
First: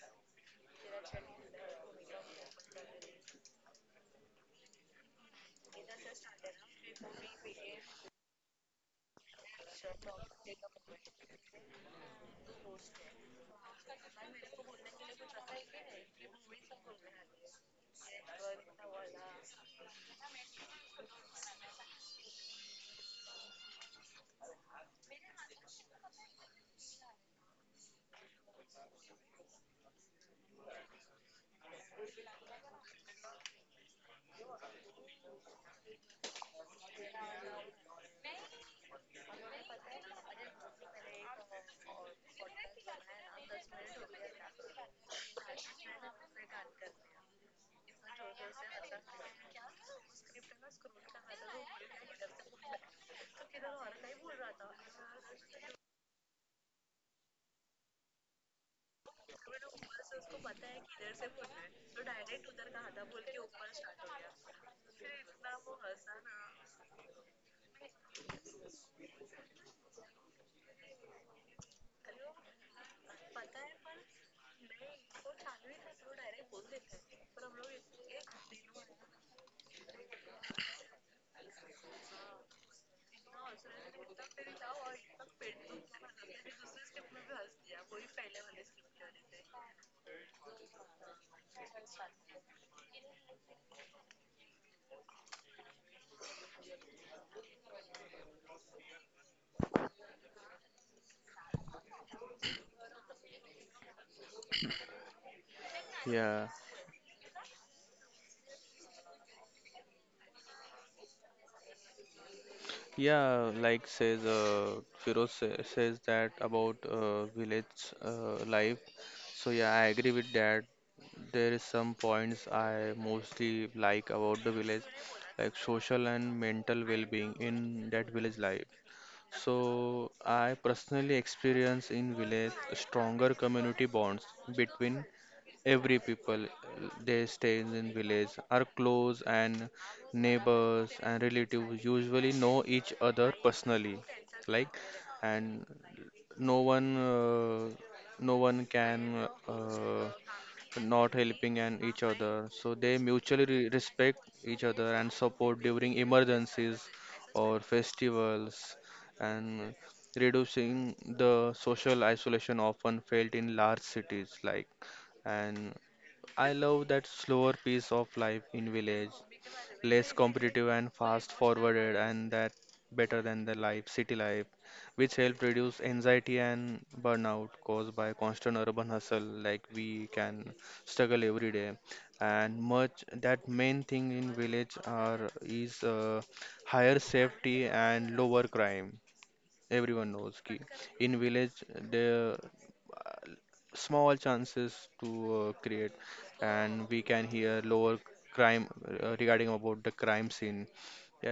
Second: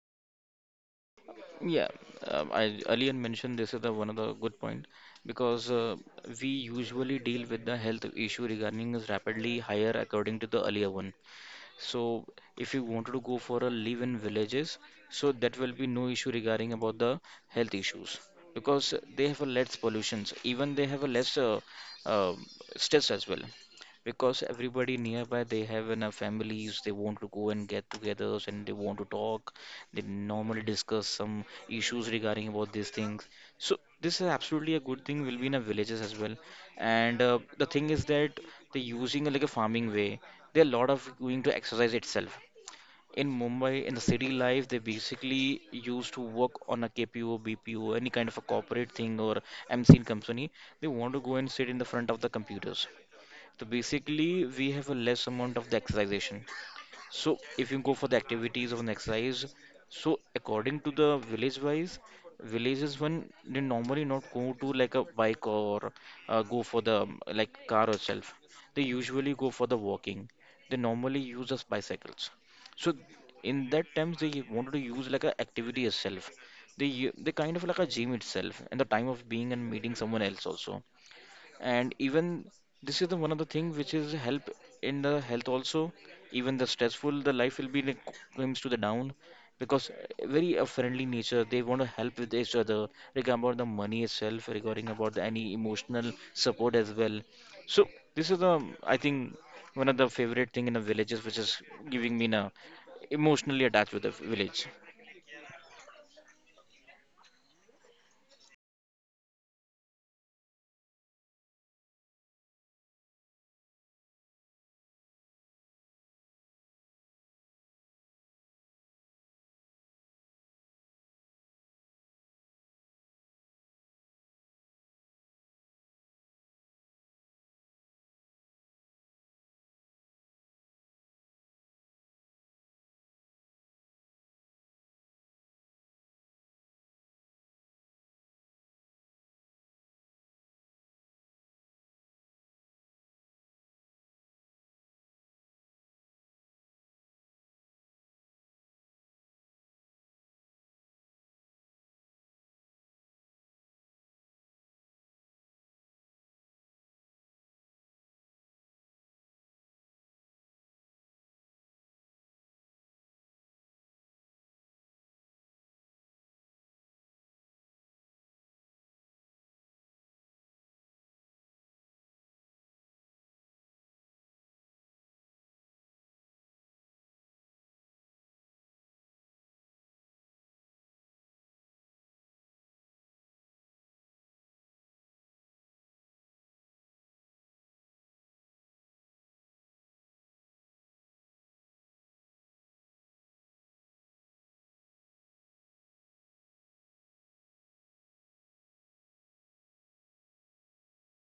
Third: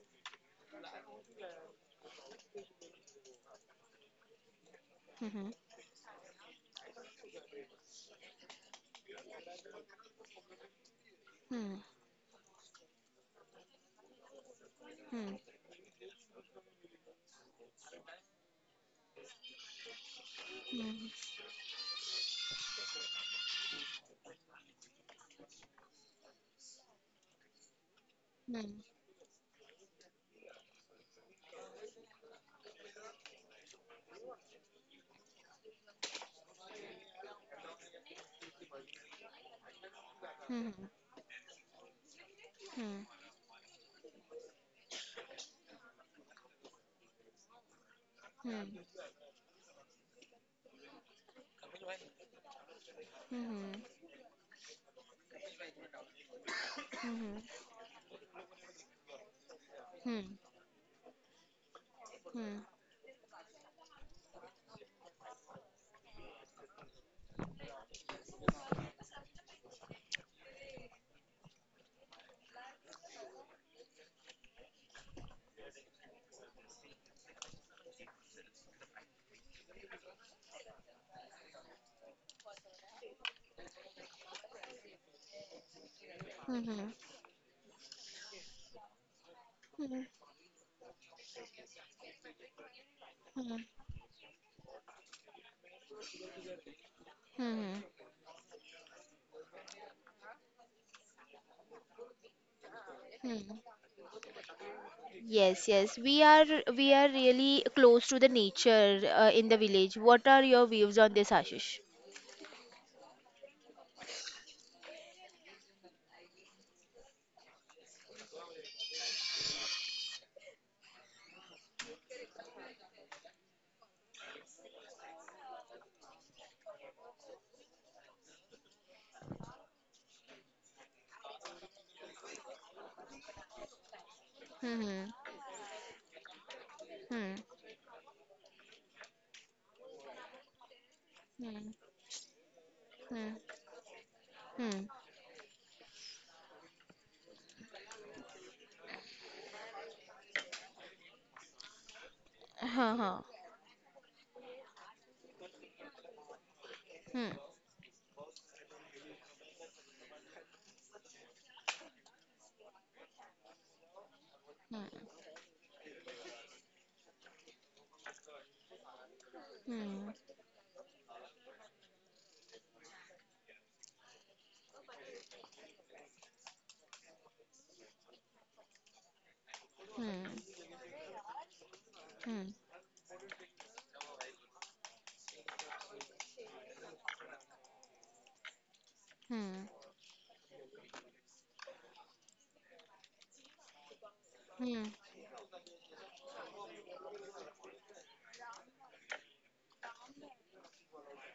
Speaker 2: Yeah, I earlier mentioned this is the one of the good point
Speaker 1: Mhm.
Speaker 2: because we usually deal with the health issue regarding is rapidly higher according to the earlier one.
Speaker 1: Hmm.
Speaker 2: So if you wanted to go for a live-in villages, so
Speaker 1: Hmm.
Speaker 2: that will be no issue regarding about the health issues because they have a less pollutions. Even they have
Speaker 1: Hmm.
Speaker 2: a less uh, stress as well because everybody nearby they have enough families. They want to go and get together and
Speaker 1: Hmm.
Speaker 2: they want to talk. They normally discuss some issues regarding about these things. So this is absolutely a good thing will be in a villages as well. And the thing is that they're using a, like a farming way. There
Speaker 1: Hmm.
Speaker 2: are a lot of going to exercise itself. In Mumbai, in the city life, they basically used to work on a KPO, BPO, any kind of a
Speaker 1: Hmm. Hmm.
Speaker 2: corporate
Speaker 1: Hmm.
Speaker 2: thing or MC in company. They want to go and sit in the front of the computers. So basically, we have a less amount of the exercisation. So
Speaker 1: Hmm.
Speaker 2: if you go for the activities of an exercise, so
Speaker 1: Hmm.
Speaker 2: according to the village wise,
Speaker 1: Hmm.
Speaker 2: villages when they normally not go to like a bike or go for the like car itself. They usually go for the walking. They normally use as bicycles. So in that times they wanted to use like a activity itself. They kind of like a gym itself and the time of being and meeting someone else also. And even this is the one of the thing which is help in the health also. Even
Speaker 1: Hmm.
Speaker 2: the
Speaker 1: Hmm.
Speaker 2: stressful the life will be like comes to the down because
Speaker 1: Hmm,
Speaker 2: very a friendly nature they want to help with each other regarding about
Speaker 1: hmm,
Speaker 2: the money itself, regarding about the, any emotional support as well.
Speaker 1: hmm,
Speaker 2: So this is the I think one of the favorite thing in the villages which is giving me na
Speaker 1: hmm.
Speaker 2: emotionally attached with the village.
Speaker 1: Yes, yes. We
Speaker 3: Yeah,
Speaker 1: are we are really close to the nature in the village. What are your views on this, Ashish?
Speaker 3: yeah, like says Firoz says that about village life. So yeah, I agree with that. There is some points I mostly like about the village, like social and mental well-being in that village life. So I personally experience in village stronger community bonds between
Speaker 1: Hmm,
Speaker 3: every people, they
Speaker 1: hmm,
Speaker 3: stay in village are close, and neighbors and
Speaker 1: hmm,
Speaker 3: relatives usually know each
Speaker 1: hmm,
Speaker 3: other personally,
Speaker 1: hmm,
Speaker 3: like,
Speaker 1: hmm,
Speaker 3: and no one uh, no one can not helping and each other, so
Speaker 1: huh,
Speaker 3: they
Speaker 1: huh,
Speaker 3: mutually respect each other and support during emergencies
Speaker 1: hmm,
Speaker 3: or festivals, and reducing the social isolation often felt in large cities, like.
Speaker 1: hmm, hmm,
Speaker 3: And I love that slower pace of life in village,
Speaker 1: hmm, hmm, hmm,
Speaker 3: less competitive and fast forwarded, and that better than the life city life, which help reduce anxiety and burnout caused by constant urban hustle, like we
Speaker 1: hmm,
Speaker 3: can struggle every day. And much that main thing in village are is higher safety and lower crime, everyone knows ki in village there small chances to create, and we can hear lower crime regarding about the crime scene,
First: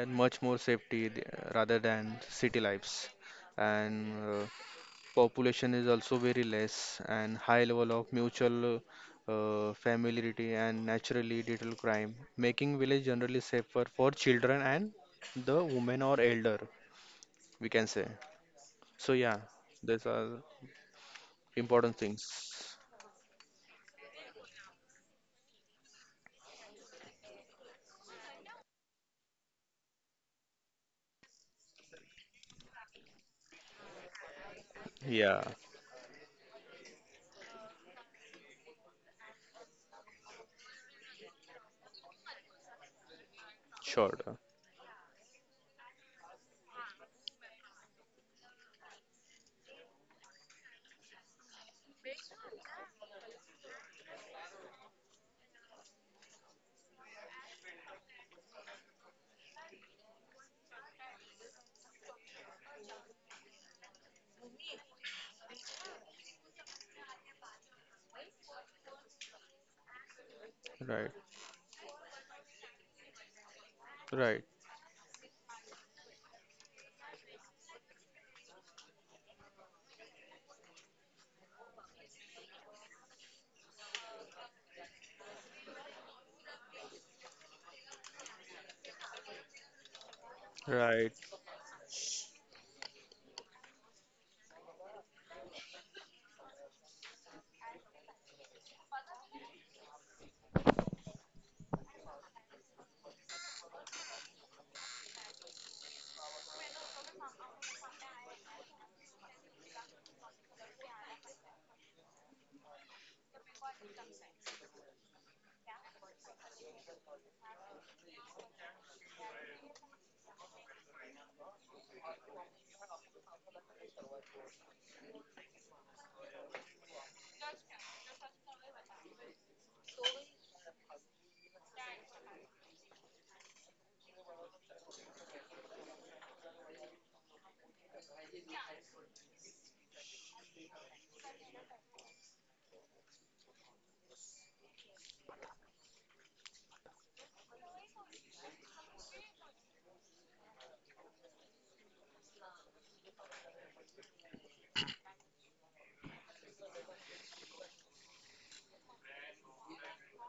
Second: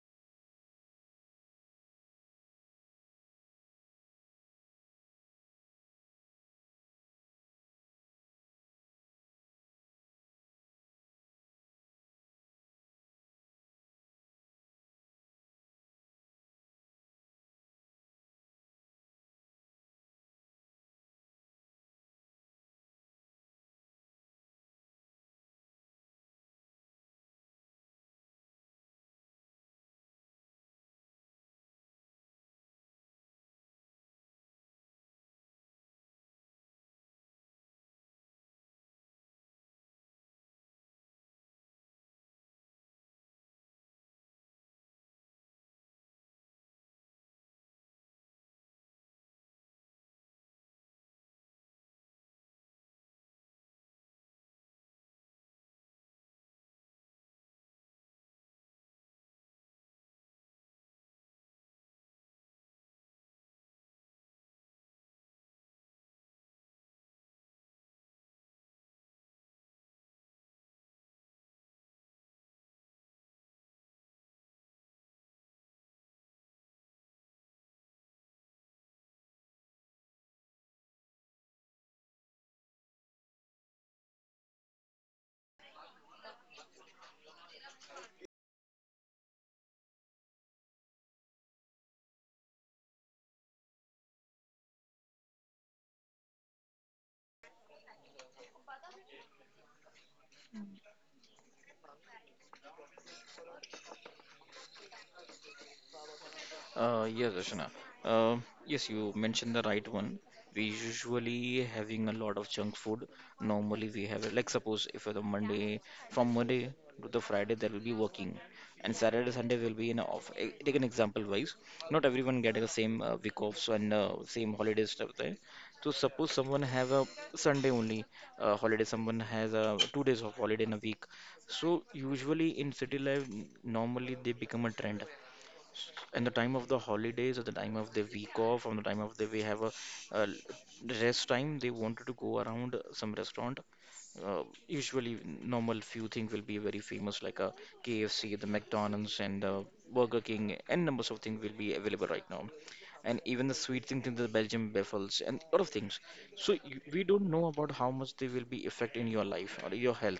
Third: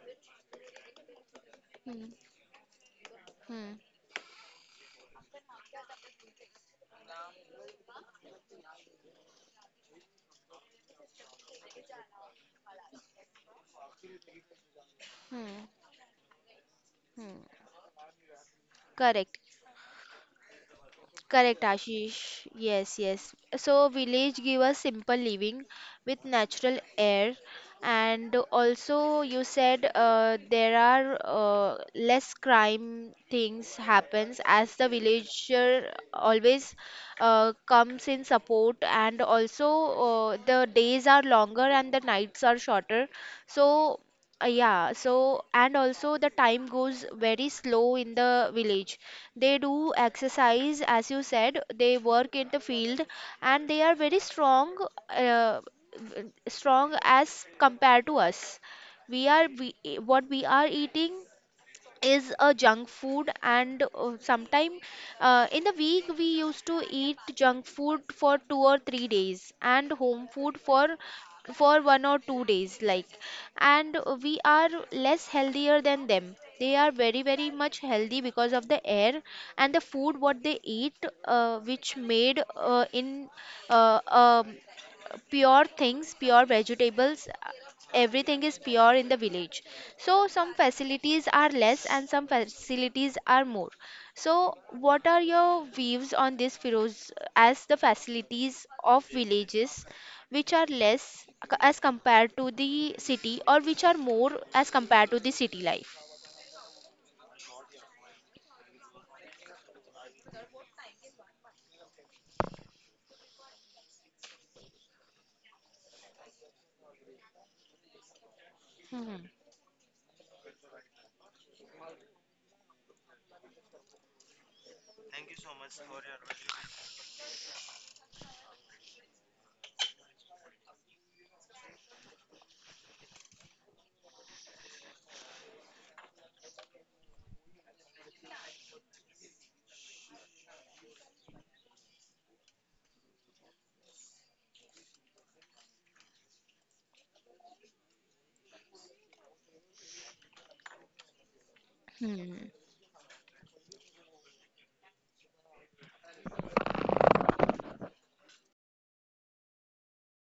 Speaker 3: and much more safety rather
Speaker 1: hmm,
Speaker 3: than city lives.
Speaker 1: hmm,
Speaker 3: And population is also very less and high level of mutual familiarity and naturally little crime making village generally safer for children and the
Speaker 1: hmm,
Speaker 3: women or elder,
Speaker 1: hmm.
Speaker 3: we can say. So yeah,
Speaker 1: Correct,
Speaker 3: these are
Speaker 1: correct,
Speaker 3: important
Speaker 1: Ashish.
Speaker 3: things.
Speaker 1: Yes, yes. So village give us simple living with natural air. And also you said there are less crime things happens as the
Speaker 3: Yeah,
Speaker 1: villager always comes in support. And also the days are longer and the nights are shorter. So
Speaker 3: sure.
Speaker 1: yeah, so and also the time goes very slow in the village. They do exercise, as you said. They work in the field, and they are very strong, uh, strong as compared to us. We are we, e- What we are eating is a junk food, and sometime, in the week, we used to eat junk food for 2 or 3 days, and home food for
Speaker 3: Right,
Speaker 1: for 1 or 2 days like. And
Speaker 3: right,
Speaker 1: we are less healthier than them. They are very very much healthy because of the air and the food what they eat, which made in uh, um, pure things, pure vegetables, everything is pure in the village. So some
Speaker 3: right.
Speaker 1: facilities are less and some facilities are more. So what are your views on this, Firoz, as the facilities of villages, which are less as compared to the city, or which are more as compared to the city life?
Speaker 2: Yes, Rachana. Yes, you mentioned the right one. We usually having a lot of junk food. Normally we have like suppose if the Monday from Monday to the Friday there will be working, and
Speaker 1: Hmm.
Speaker 2: Saturday Sunday will be in a off. Eh, take an example wise. Not everyone get the same week offs and same holidays stuff there. So suppose someone have a Sunday only holiday. Someone has a 2 days of holiday in a week. So usually in city life, normally they become a trend in the time of the holidays or the time of the week off on the time of the we have a, uh rest time. They wanted to go around some restaurant, uh, usually normal few things will be very famous like a KFC, the McDonald's, and Burger King, and numbers of things will be available right now,
Speaker 1: Hmm.
Speaker 2: and even the sweet thing, the Belgian waffles, and a lot of things. So you, we don't know about how much they will be effect in your life or your health.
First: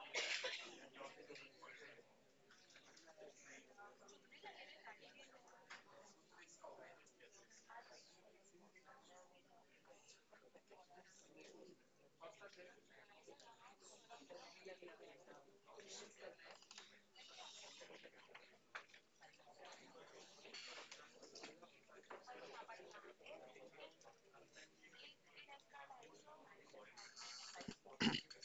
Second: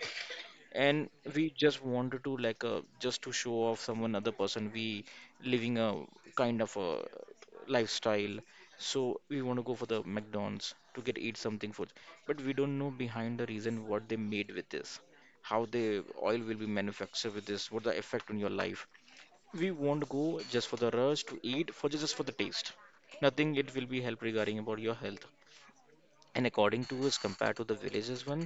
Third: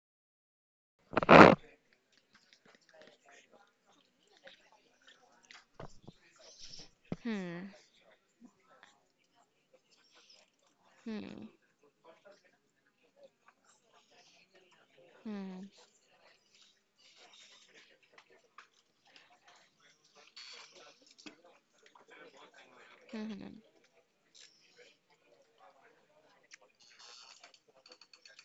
Speaker 2: And we just wanted to like just to show off someone other person we living a kind of
Speaker 1: Hmm.
Speaker 2: a lifestyle. So we want to go for the McDonald's to get eat
Speaker 1: Hmm.
Speaker 2: something food, but we don't know behind the reason what they made with this, how
Speaker 1: Hmm.
Speaker 2: the oil will be manufactured with this, what the effect on your life. We won't go just for the rush to eat for just for the taste.
Speaker 1: Hmm.
Speaker 2: Nothing it will be help regarding about your health. And according to us compared to the villages one,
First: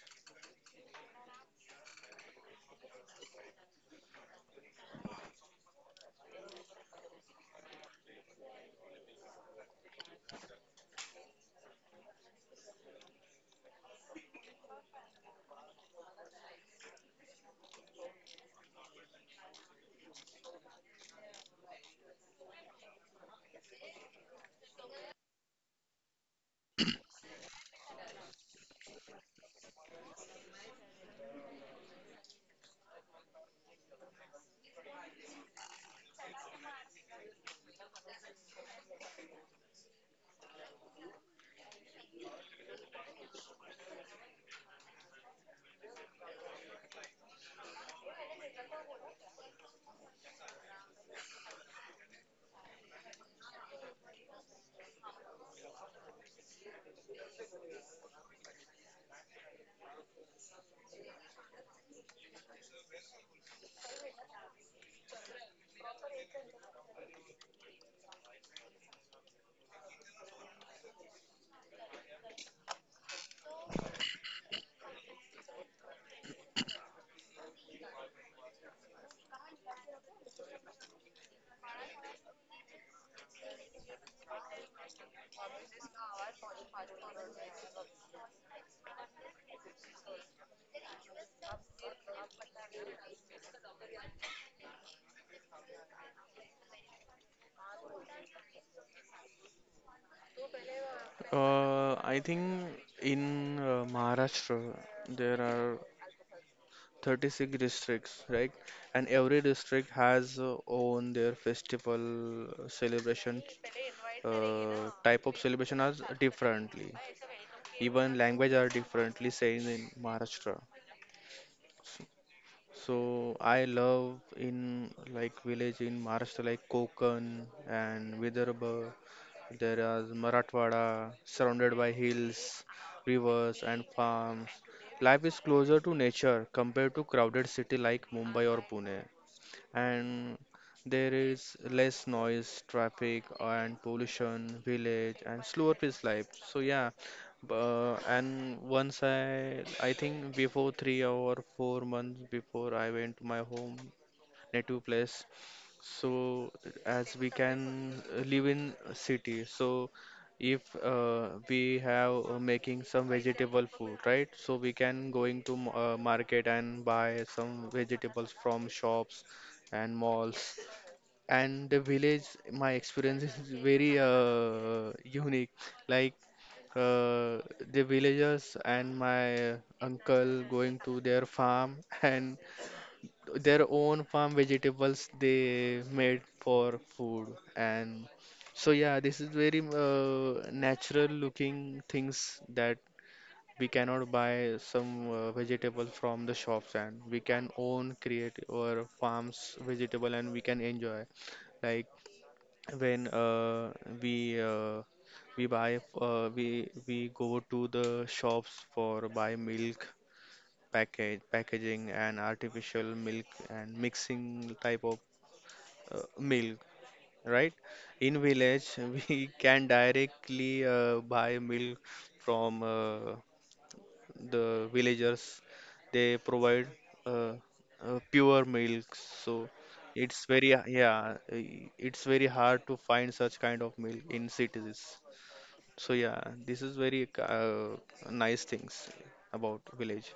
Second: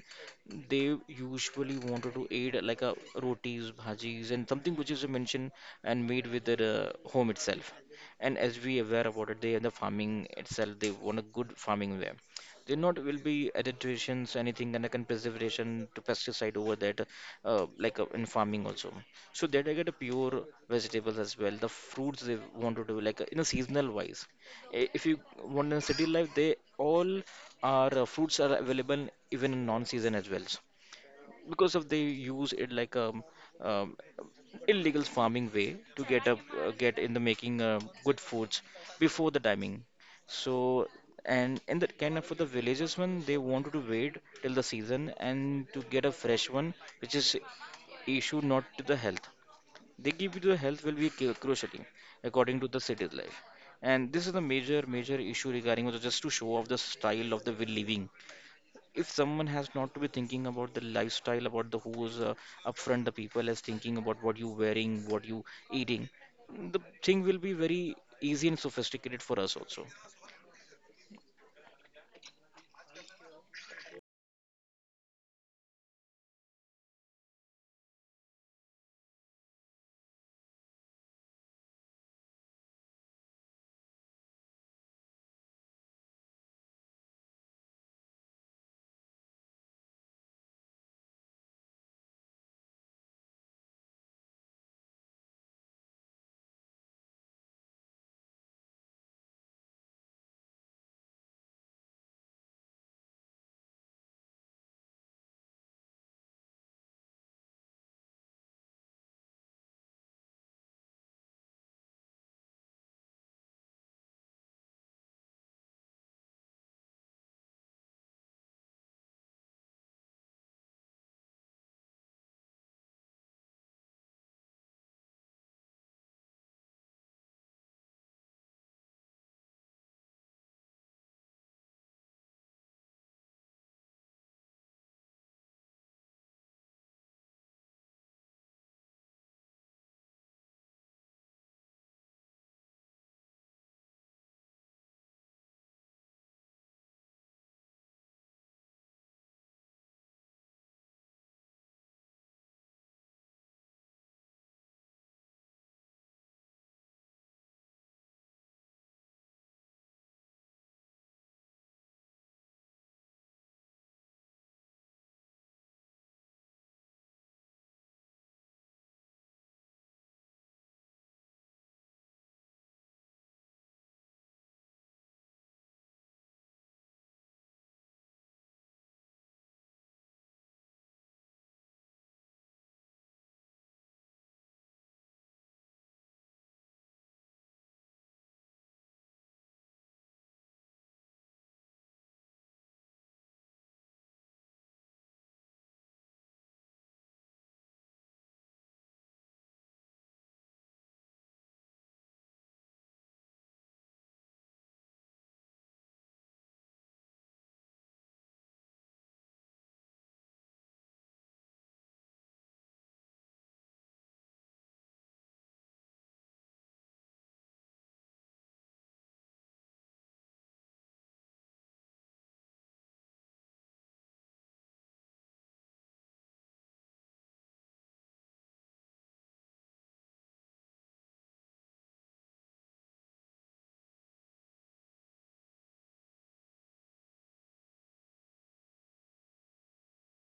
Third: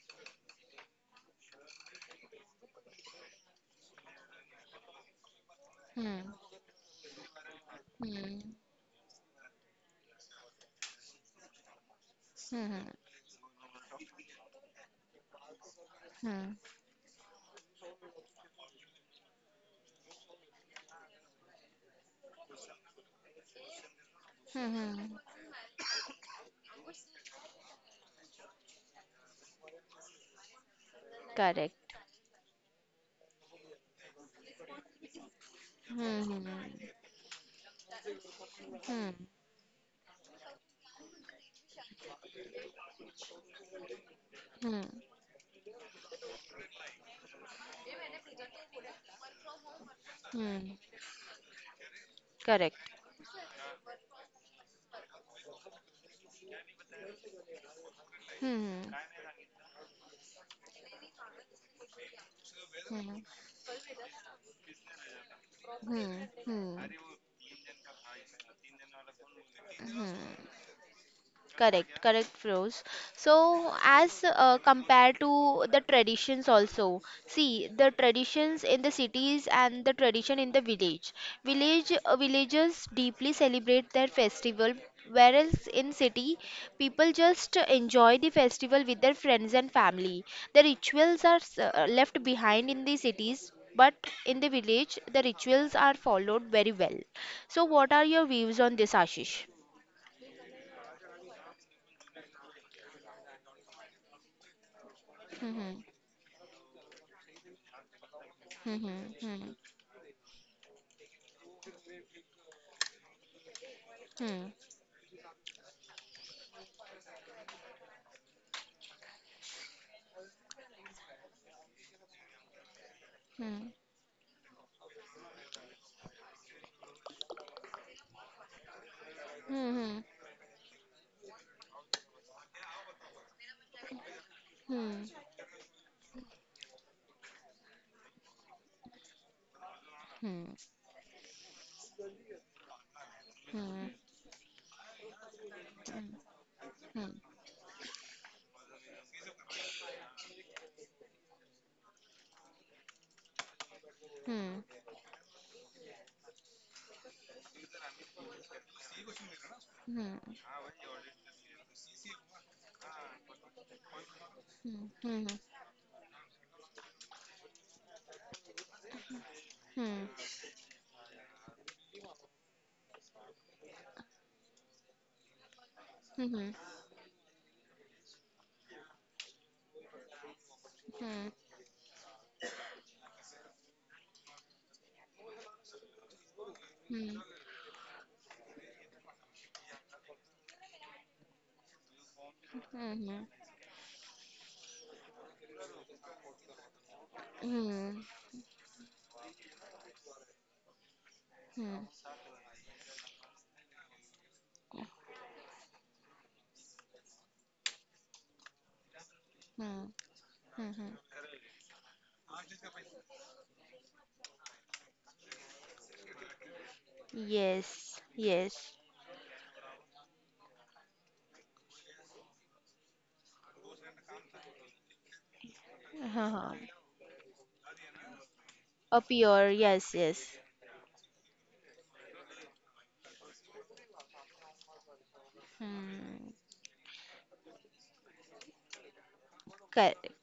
Speaker 2: they usually wanted to aid like a rotis bhajis and something which is mentioned and
Speaker 1: Hmm.
Speaker 2: made with their home itself. And
Speaker 1: Hmm.
Speaker 2: as we aware about it they are the farming itself. They want a good farming way. They
Speaker 1: Hmm.
Speaker 2: not will be adulterations anything and can preservation to
Speaker 1: Hmm.
Speaker 2: pesticide over that, in farming also. So that I get a pure vegetables as well. The fruits they want to do like you know, seasonal wise. If
Speaker 1: Hmm.
Speaker 2: you want a city life, they all are fruits are available even in non-season as well. Because
Speaker 1: Correct.
Speaker 2: of they use it like a um, illegal farming way to get up
Speaker 1: Hmm.
Speaker 2: get in the making good foods
Speaker 1: Hmm.
Speaker 2: before the timing. So and in that kind of for the villages one, they wanted to wait till the
Speaker 1: Hmm.
Speaker 2: season and to get a fresh one, which is issue not to the health. They give you the
Speaker 1: Hmm.
Speaker 2: health will be crucial according to the
Speaker 1: Correct.
Speaker 2: city's life. And this is the major major issue regarding also just to show off the style of the will living.
Speaker 1: Hmm.
Speaker 2: If someone has not to be thinking about the lifestyle about the who's upfront, the
Speaker 1: Hmm.
Speaker 2: people is thinking about what you wearing, what you eating,
Speaker 1: Hmm.
Speaker 2: the
Speaker 1: Hmm.
Speaker 2: thing will be very easy and sophisticated for us also.
Speaker 1: Hmm. Correct, correct, Firoz. So, as compared to the traditions, also, see the traditions in the cities and the tradition in the village. Villagers deeply celebrate their festival, whereas in city, people just enjoy the festival with their friends and family. The rituals are left behind in the cities, but in the village, the rituals are followed very well. So, what are your views on this, Ashish?
Speaker 3: I think in Maharashtra there are 36
Speaker 1: Mhm, mhm, mhm, mhm, mhm, mhm, mhm, mhm, mhm, mhm, mhm, mhm, mhm, mhm,
Speaker 3: districts,
Speaker 1: mhm,
Speaker 3: right?
Speaker 1: mhm, mhm,
Speaker 3: And every district has own their festival celebration. Type of celebration are differently. Even language are differently saying in Maharashtra. So I love in like village in Maharashtra like Konkan and Vidarbha. There is Marathwada surrounded by hills, rivers and farms. Life is closer to nature compared to crowded city like Mumbai or Pune, and there is less noise, traffic, and pollution, village, and slower pace life. So yeah, and once I think before 3 or 4 months before, I went to my home native place. So as we can live in a city, so if we have making some vegetable food, right, so we can
Speaker 1: mhm,
Speaker 3: going to market and buy some vegetables from shops and malls. And the village, my experience is very unique, like uh, the villagers and my uncle going to their farm and their own farm vegetables they made for food. And so yeah, this is very natural looking things, that
Speaker 1: mhm,
Speaker 3: we cannot buy some vegetable from the shops, and we can own create our farms vegetable and we can enjoy.
Speaker 1: mhm, mhm,
Speaker 3: Like when we uh, we buy we go to the shops for buy milk,
Speaker 1: mhm.
Speaker 3: package packaging and artificial milk and mixing type of milk, right.
Speaker 1: Yes,
Speaker 3: In
Speaker 1: yes.
Speaker 3: village we can directly buy milk from the villagers. They
Speaker 1: Uh-huh.
Speaker 3: provide uh, pure milk.
Speaker 1: Up
Speaker 3: So
Speaker 1: your, yes,
Speaker 3: it's
Speaker 1: yes.
Speaker 3: very, yeah, it's very hard to find such kind of milk in cities. So yeah,
Speaker 1: Hmm.
Speaker 3: this is very uh, nice things about
Speaker 1: Cor-
Speaker 3: village.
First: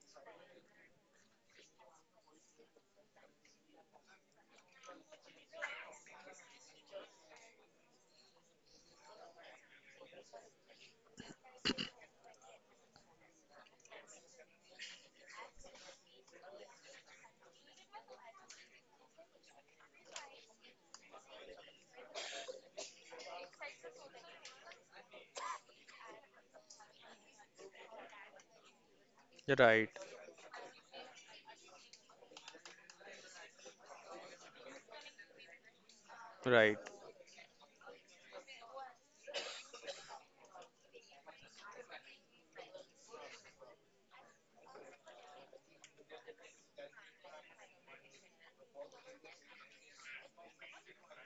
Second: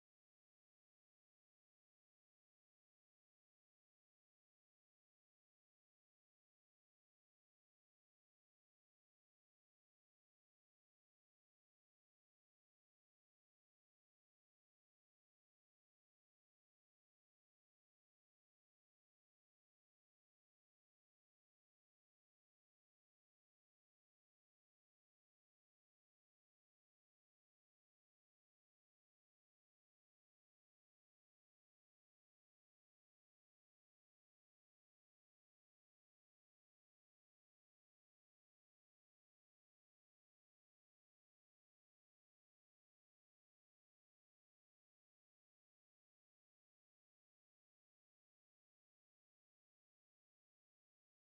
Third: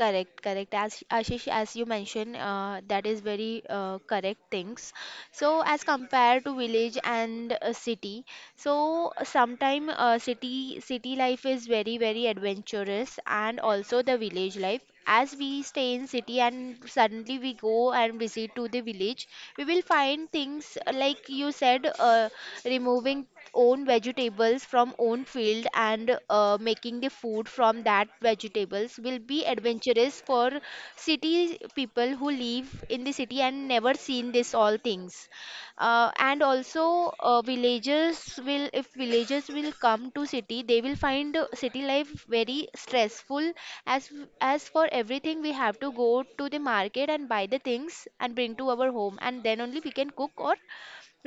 Speaker 1: Correct, correct. As Ashish, as you mentioned, that is very correct things. So, as compared to village and a city, so sometime city life is very very adventurous, and also the village life. As we stay in city and suddenly we go and visit to the village, we will find things like you said, removing own vegetables from own field and making the food from that vegetables will be
Speaker 3: Right,
Speaker 1: adventurous for city people who live in the city and never seen this all things. And
Speaker 3: right.
Speaker 1: also villagers will if villagers will come to city, they will find city life very stressful, as f- as for everything we have to go to the market and buy the things and bring to our home, and then only we can cook or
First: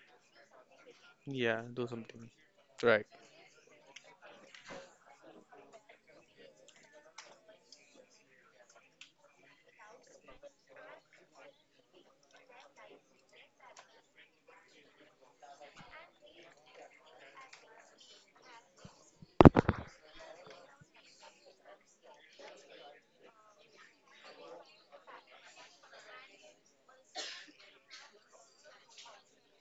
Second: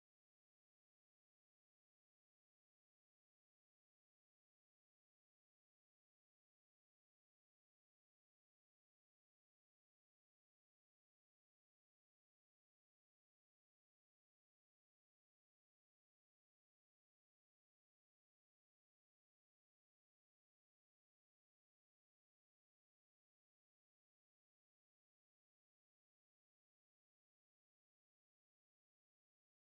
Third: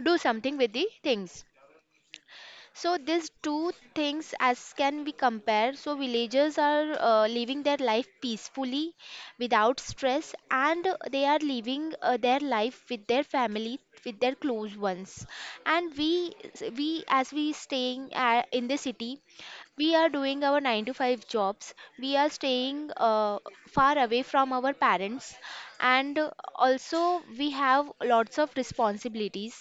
Speaker 1: do something with the things.
Speaker 3: Yeah, do something.
Speaker 1: So
Speaker 3: Right.
Speaker 1: these two things as can be compared. So villagers are living their life peacefully, without stress, and they are living their life with their family, with their close ones. And we as we staying in the city, we are doing our 9 to 5 jobs. We are staying far away from our parents, and also we have lots of responsibilities.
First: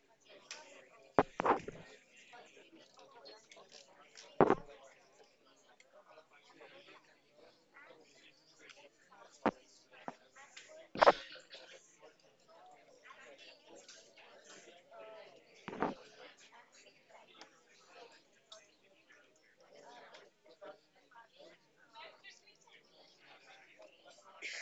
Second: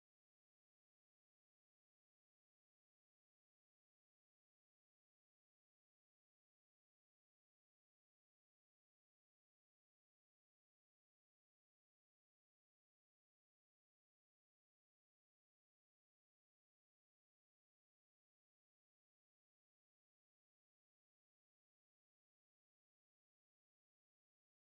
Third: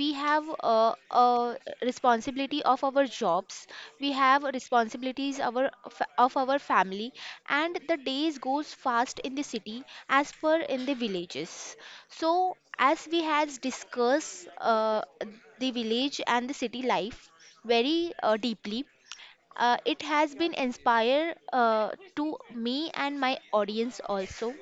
Speaker 1: We have a responsibility of our jobs. We have responsibilities of our family. And the days goes fast in the city as per in the villages. So as we has discussed the village and the city life very deeply, it has been inspired to me and my audience also.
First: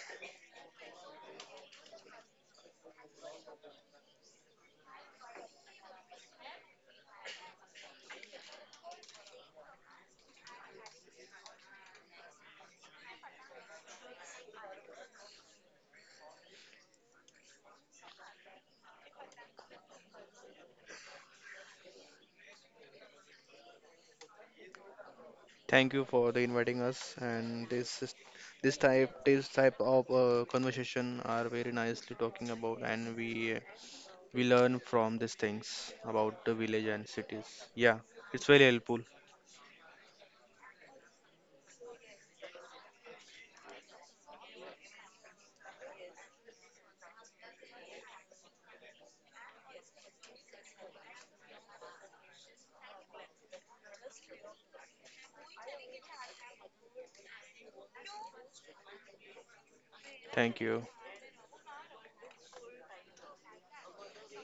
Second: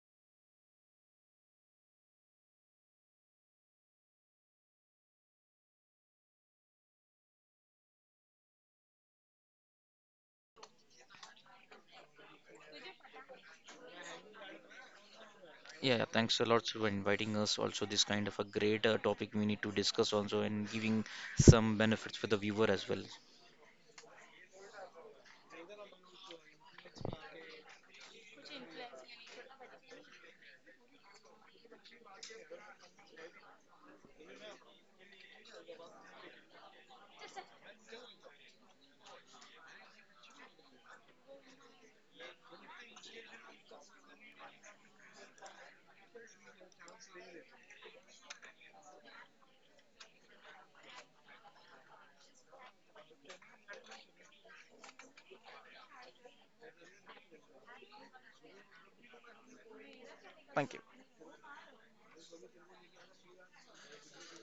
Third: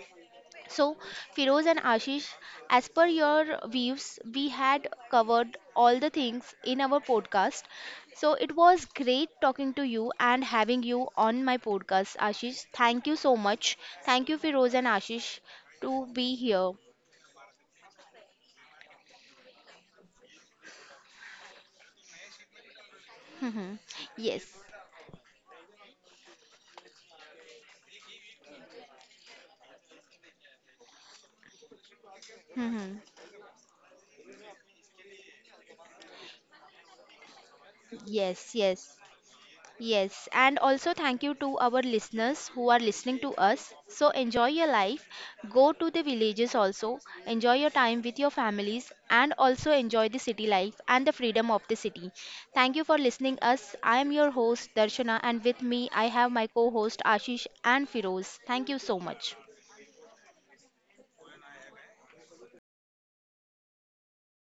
Speaker 1: So, Firoz and Ashish, as per your views, we had covered all the things in our podcast. So, it was great talking to you and having you on my podcast, Ashish. Thank you so much. Thank you, Firoz and Ashish,
Speaker 2: Yeah, yeah,
Speaker 1: to be
Speaker 2: thanks a lot
Speaker 1: here.
Speaker 2: for inviting us. Also, this kind of a great topic we need to discuss also and giving some benefits for the viewer as well.
Speaker 1: Yes. Yes.
Speaker 3: Thank you for the inviting us, and this type of conversation are very nicely talking about,
Speaker 1: Mhm.
Speaker 3: and we learn from these things about the village and cities. Yeah, it's
Speaker 1: Yes,
Speaker 3: very
Speaker 1: yes.
Speaker 3: helpful.
Speaker 1: Yes, and also thank you to our listeners who are listening to us. So enjoy your life, go to the villages also, enjoy your time with your families, and also enjoy the city life and the freedom of the city. Thank you for listening us. I am your host Darshana and with me I have my co-host Ashish and Firoz. Thank you so much.
Speaker 3: Thank
Speaker 2: Thank
Speaker 3: you.
Speaker 2: you.